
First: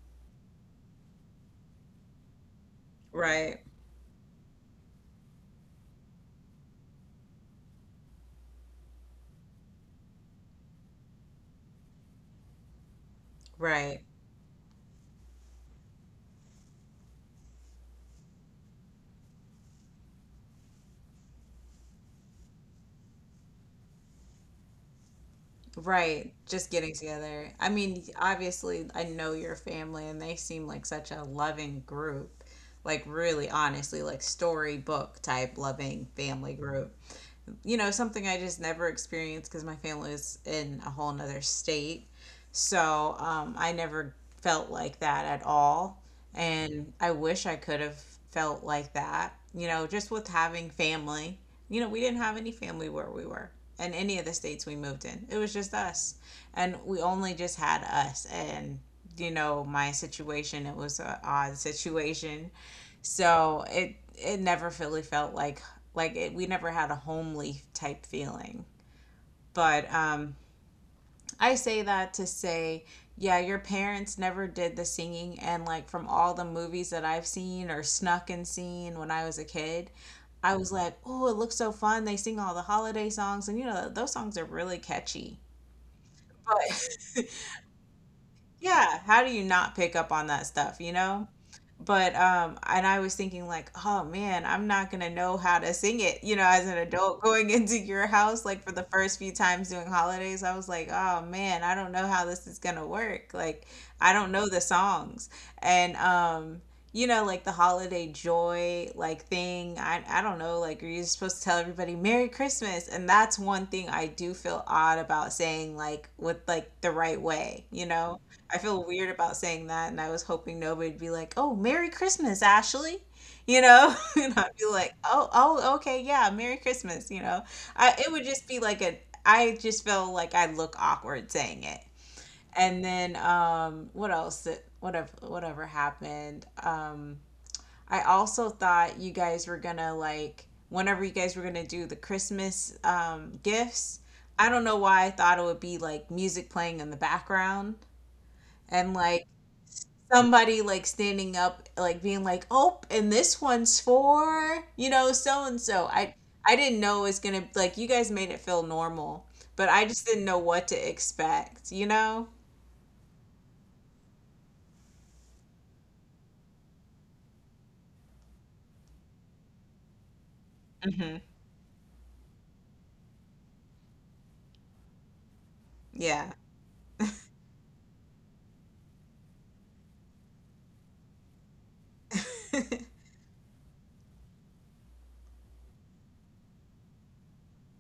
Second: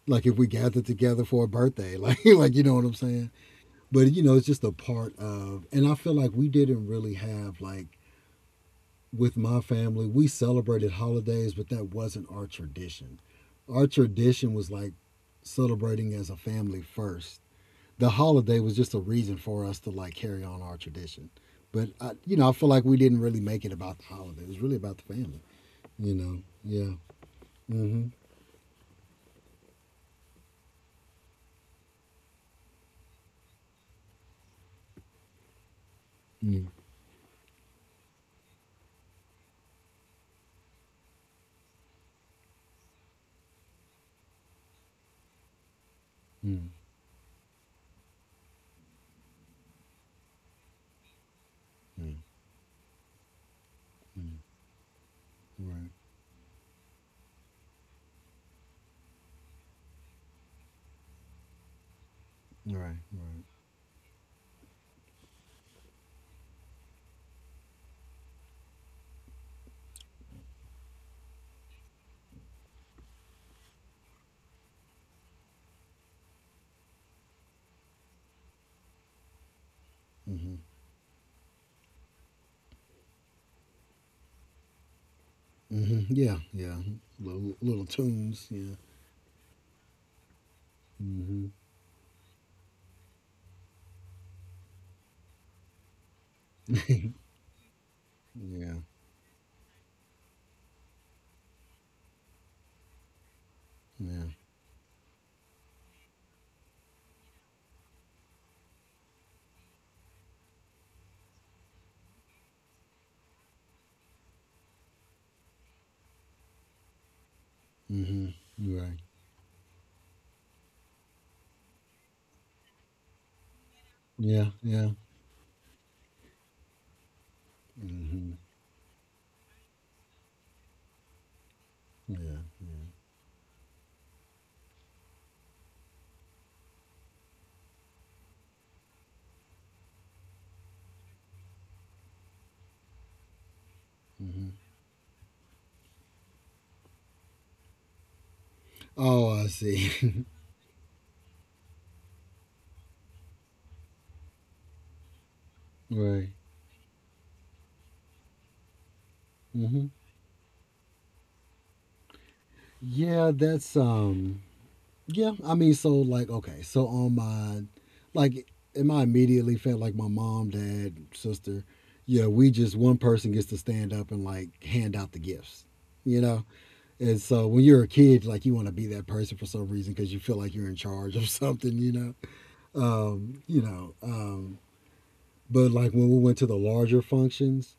S2: like if we gathered together for a birthday, like like you know what I'm saying?
S1: right,
S2: But you know, it's just a part of and I feel like we didn't really have like with my family, we celebrated holidays, but that wasn't our tradition. Our
S1: right,
S2: tradition was like celebrating as a family first. The holiday was just a reason for us to like carry on our tradition. But I, you know, I feel like we didn't really make it about the holiday. It was really about the family. You
S1: right.
S2: know?
S1: Just
S2: Yeah.
S1: getting together. I mean,
S2: Mm-hmm.
S1: obviously, I know your family, and they seem like such a loving group. Like, really, honestly, like storybook type loving family
S2: Mm.
S1: group. You know, something I just never experienced because my family is in a whole nother state. So um, I never felt like that at all.
S2: Mm.
S1: And I wish I could have felt like that, you know, just with having family. You know, we didn't
S2: Mm.
S1: have any family where we were in any of the
S2: Mm.
S1: states we moved in. It was just
S2: Right.
S1: us. And we only just had us. And, you know, my situation, it was an odd situation.
S2: Right. Right.
S1: So it, it never really felt like like it, we never had a homely type feeling. But um, I say that to say, yeah, your parents never did the singing, and like from all the movies that I've seen or snuck and seen when I was a kid,
S2: Mm-hmm.
S1: I was like, oh, it looks so fun. They sing all the holiday songs, and you know those songs are really catchy.
S2: Mm-hmm. Yeah. Yeah.
S1: But
S2: Little, little tunes. Yeah.
S1: yeah, how do you not pick up on that stuff, you know?
S2: Mm-hmm.
S1: But um and I was thinking like, oh man, I'm not gonna know how to sing it, you know, as an adult going into your house, like for
S2: Yeah.
S1: the first few times doing holidays, I was like, oh man, I don't know how this is gonna work. Like, I
S2: Yeah.
S1: don't know the songs. And um you know, like the holiday joy like thing. I I don't know, like you're supposed to tell everybody Merry Christmas. And that's one thing I do feel odd about saying like with like the right way, you know? I
S2: Mm-hmm.
S1: feel
S2: Right.
S1: weird about saying that, and I was hoping nobody'd be like, "Oh, Merry Christmas, Ashley," you know, and
S2: Yeah,
S1: I'd be
S2: yeah.
S1: like, "Oh, oh, okay, yeah, Merry Christmas." you know. I it would
S2: Hmm.
S1: just be like a. I just feel like I look awkward saying it.
S2: Yeah, yeah.
S1: And then um, what else? that- Whatever, whatever happened. Um, I also thought you guys were gonna like whenever you guys were gonna do the Christmas um, gifts. I
S2: Hmm.
S1: don't know why I thought it would be like music playing in the background, and like
S2: Oh, I see.
S1: somebody like standing up like being like, oh, and this one's for you know so and so. i
S2: Right.
S1: i didn't know it was gonna like, you guys made it feel normal, but I
S2: Hmm.
S1: just didn't know what to expect you know
S2: Yeah, that's um. Yeah, I mean, so like, okay, so on my, like, am I immediately felt like my mom, dad,
S1: Mm-hmm.
S2: sister? Yeah, we just one person gets to stand up and like hand out the gifts, you
S1: Yeah.
S2: know. And so when you're a kid, like you want to be that person for some reason because you feel like you're in charge of something, you know. Um, you know. Um, but like when we went to the larger functions,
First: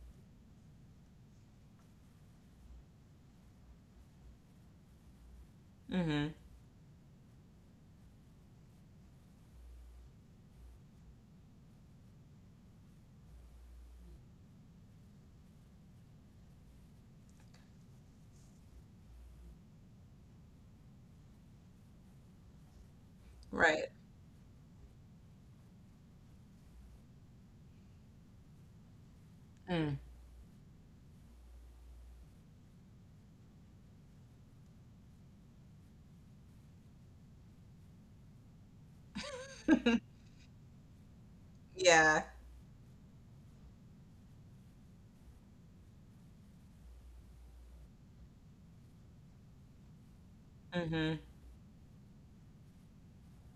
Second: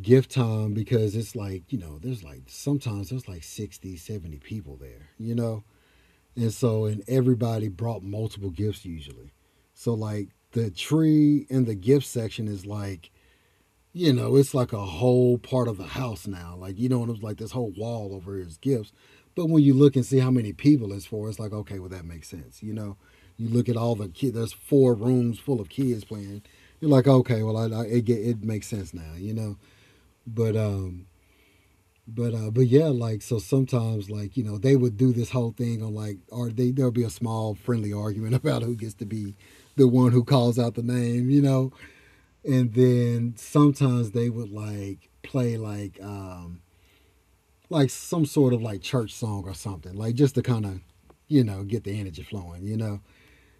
S2: gift time because it's like you know there's like sometimes there's like sixty seventy people there, you know,
S1: Mm-hmm.
S2: and so and everybody brought multiple gifts usually, so like the tree in the gift section is like, you know, it's like a whole part of the house now, like, you know, and it was like this whole wall over his gifts. But when you look and see how many people it's for, it's like okay, well that makes sense, you know. You look at
S1: Right.
S2: all the kids, there's four rooms full of kids playing. You're like okay, well I, I, it, it makes sense now, you know.
S1: Mm.
S2: But um but uh, but yeah, like so sometimes like, you know, they would do this whole thing on like, or they there'll be a small friendly argument about who gets to be the one who calls out the name, you know.
S1: Yeah.
S2: And then sometimes they would like play like um like some sort of like church song or something, like just to kind of,
S1: Mm-hmm.
S2: you know, get the energy flowing, you know.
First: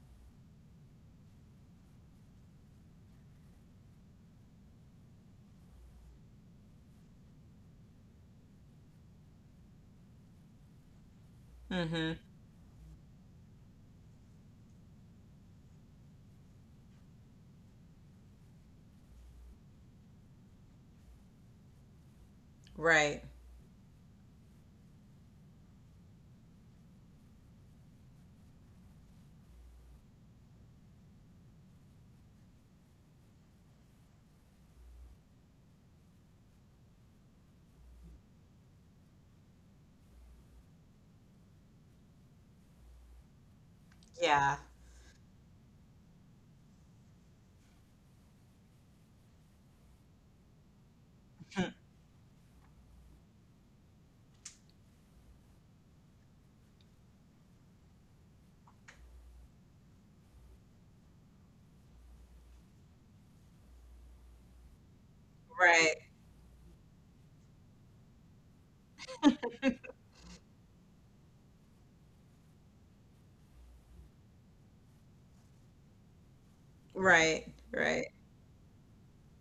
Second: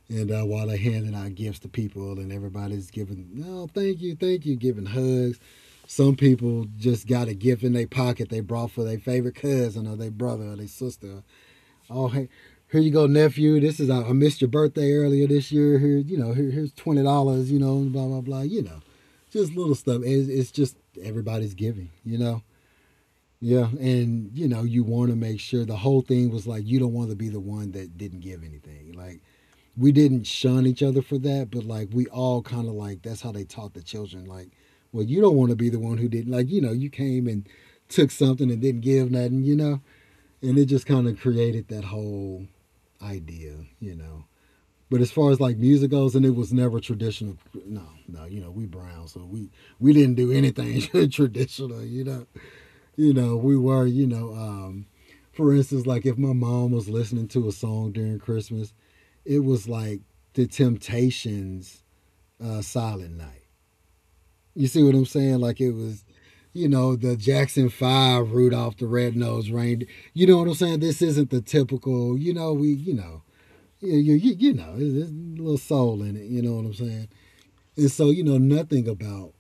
S2: And uh, while they're handing out gifts to people, and everybody's giving, no, thank you, thank you, giving hugs. Some people just got a gift in their pocket they brought for their favorite cousin or their brother or their sister. Oh,
S1: Mm-hmm.
S2: hey, here you go, nephew. This is, I, I missed your birthday earlier this year. Here, you know, here, here's twenty dollars you know, blah, blah, blah, you know. Just little stuff. It's, it's just everybody's giving, you know.
S1: Right.
S2: Yeah, and you know, you want to make sure the whole thing was like you don't want to be the one that didn't give anything. Like we didn't shun each other for that, but like we all kind of like, that's how they taught the children. Like, well, you don't want to be the one who didn't, like, you know, you came and took something and didn't give nothing, you know, and it just kind of created that whole idea, you know.
S1: Yeah.
S2: But as far as like music goes, and it was never traditional. No, no, you know, we brown, so we we didn't do anything
S1: Mm.
S2: traditional, you know. You know, we were, you know, um, for instance, like if my mom was listening to a song during Christmas, it was like the Temptations, uh, Silent Night. You see what I'm saying? Like it
S1: Right,
S2: was, you know, the Jackson Five, Rudolph the Red Nosed Reindeer. You know what I'm saying? This isn't the typical. You know, we, you know, you you, you, know, there's a little soul in it. You know what I'm saying?
S1: right,
S2: And
S1: right.
S2: so, you know, nothing about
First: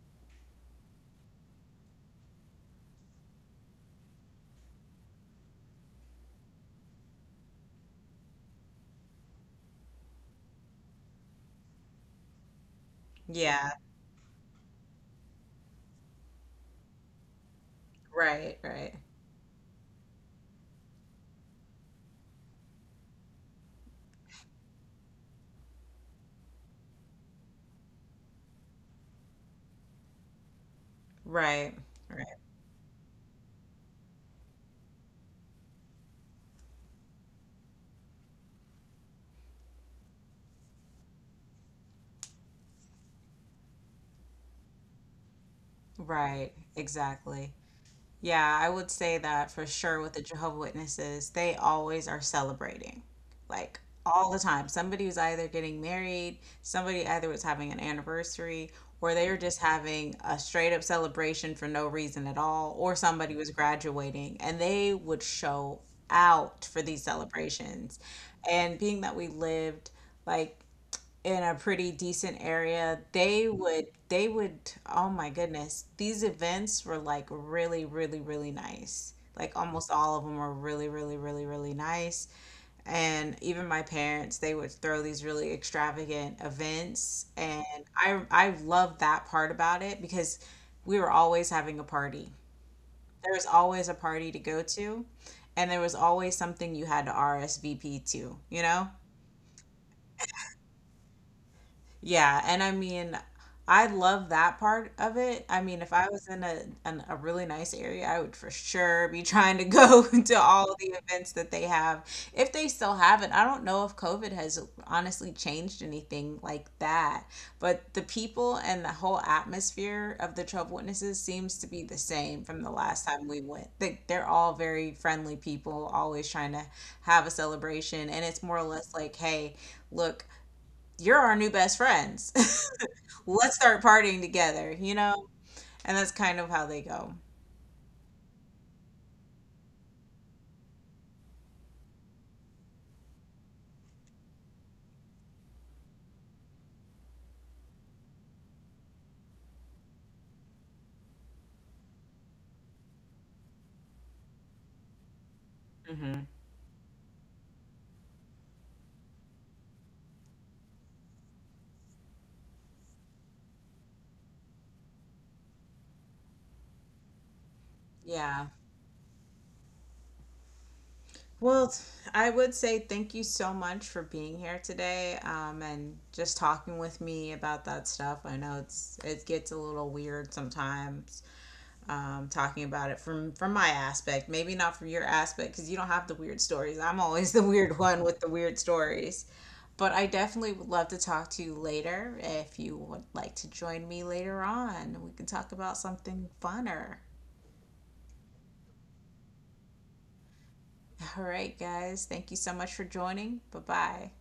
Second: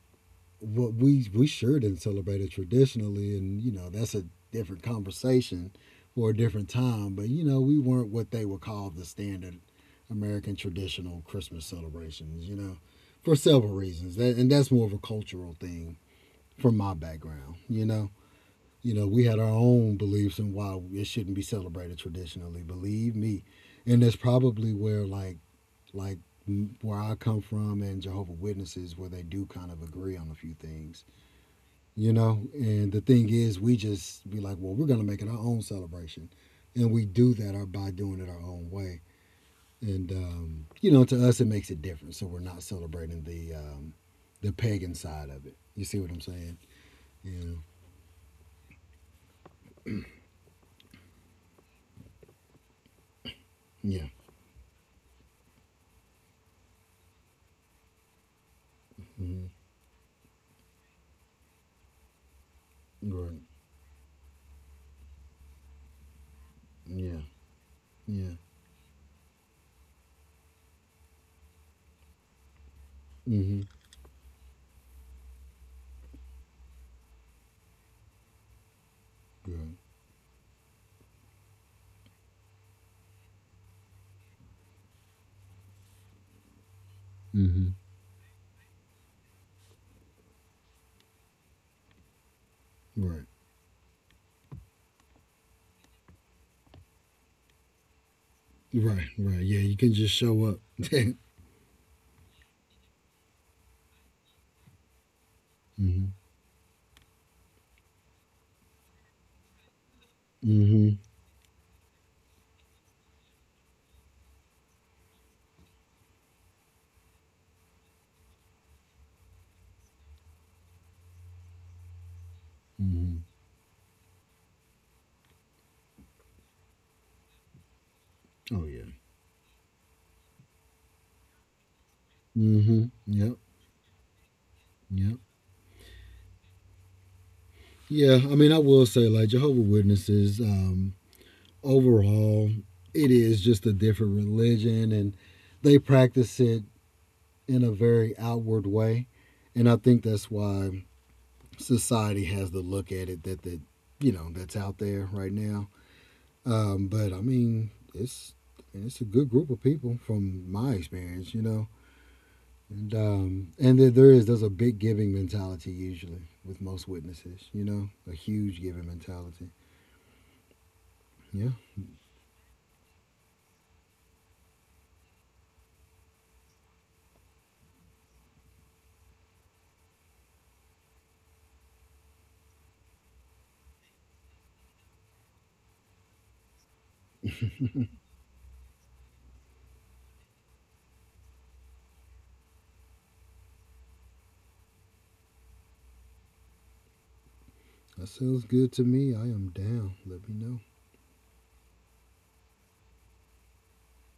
S2: what we we sure didn't celebrate it traditionally, and you know, that's a different conversation for a different time. But you know, we weren't what they would call the standard American traditional Christmas celebrations, you know, for
S1: Yeah.
S2: several reasons. That, and that's more of a cultural thing from my background, you know.
S1: Right, right,
S2: You know, we had our own beliefs and why it shouldn't be celebrated traditionally, believe me. And that's probably where like like where I come from and Jehovah Witnesses where they do kind of agree on a few things,
S1: right,
S2: you
S1: right,
S2: know. And the thing is we just be like, well, we're going to make it our own celebration. And we do that uh, by doing it our own way and um, you know, to us it makes it different. So we're not celebrating the um, the pagan side of it. You see what I'm
S1: right.
S2: saying?
S1: Exactly.
S2: Yeah,
S1: Yeah, I would say that for sure with the Jehovah Witnesses, they always are celebrating. Like
S2: yeah,
S1: all the time. Somebody was either getting married, somebody either was having an anniversary, or they were
S2: hmm,
S1: just having a straight up celebration for no reason at all, or somebody
S2: right,
S1: was graduating, and they would show out for these
S2: yeah,
S1: celebrations.
S2: yeah,
S1: And being that we lived like in a pretty decent area, they
S2: hmm,
S1: would they would oh my goodness, these events were like really really really nice, like
S2: right,
S1: almost all of them were really really really really nice. And even my parents, they would throw these really extravagant events, and
S2: hmm,
S1: i i love that part about it because we were always having a party. There
S2: right,
S1: was always a party to go to, and there was always something you had to R S V P to you know
S2: right, right. Yeah, you can just show up.
S1: Yeah, and I mean, I love that part of it. I mean, if I
S2: Hmm.
S1: was in a an, a really nice area, I would for sure be trying to go to all the
S2: Hmm.
S1: events that they have. If they still have it, I don't know if COVID has honestly changed anything like that, but the people and the whole atmosphere of the twelve Witnesses seems to be the same from the last time
S2: Hmm.
S1: we went. They, they're all very friendly people, always trying to have a celebration, and it's more or
S2: Oh yeah.
S1: less like, hey, look, you're our new best friends.
S2: Hmm. Yep.
S1: Let's start partying together, you
S2: Yep.
S1: know? And that's kind of how they go.
S2: Yeah. I mean, I will say, like Jehovah Witnesses, um, overall, it is just a different religion, and they practice it in a very outward way. And I think that's why society has the look at it that that, you know, that's out there right now.
S1: Hmm.
S2: Um, but I mean, it's it's a good group of people from my experience, you know. And um, and there is there's a big giving mentality usually with most witnesses, you know, a
S1: Yeah.
S2: huge giving mentality. Yeah,
S1: Well, t- I would say thank you so much for being here today, um, and just talking with me about that stuff. I know it's it gets a little weird sometimes, um, talking about it from from my aspect, maybe not from your aspect because you don't have the weird stories. I'm always the weird one with the weird stories, but I definitely would love to talk to you later. If you would like to join me later on, we can talk about something funner.
S2: that sounds good to me. I am down. Let me know.
S1: All right guys, thank you so much for joining. Bye bye.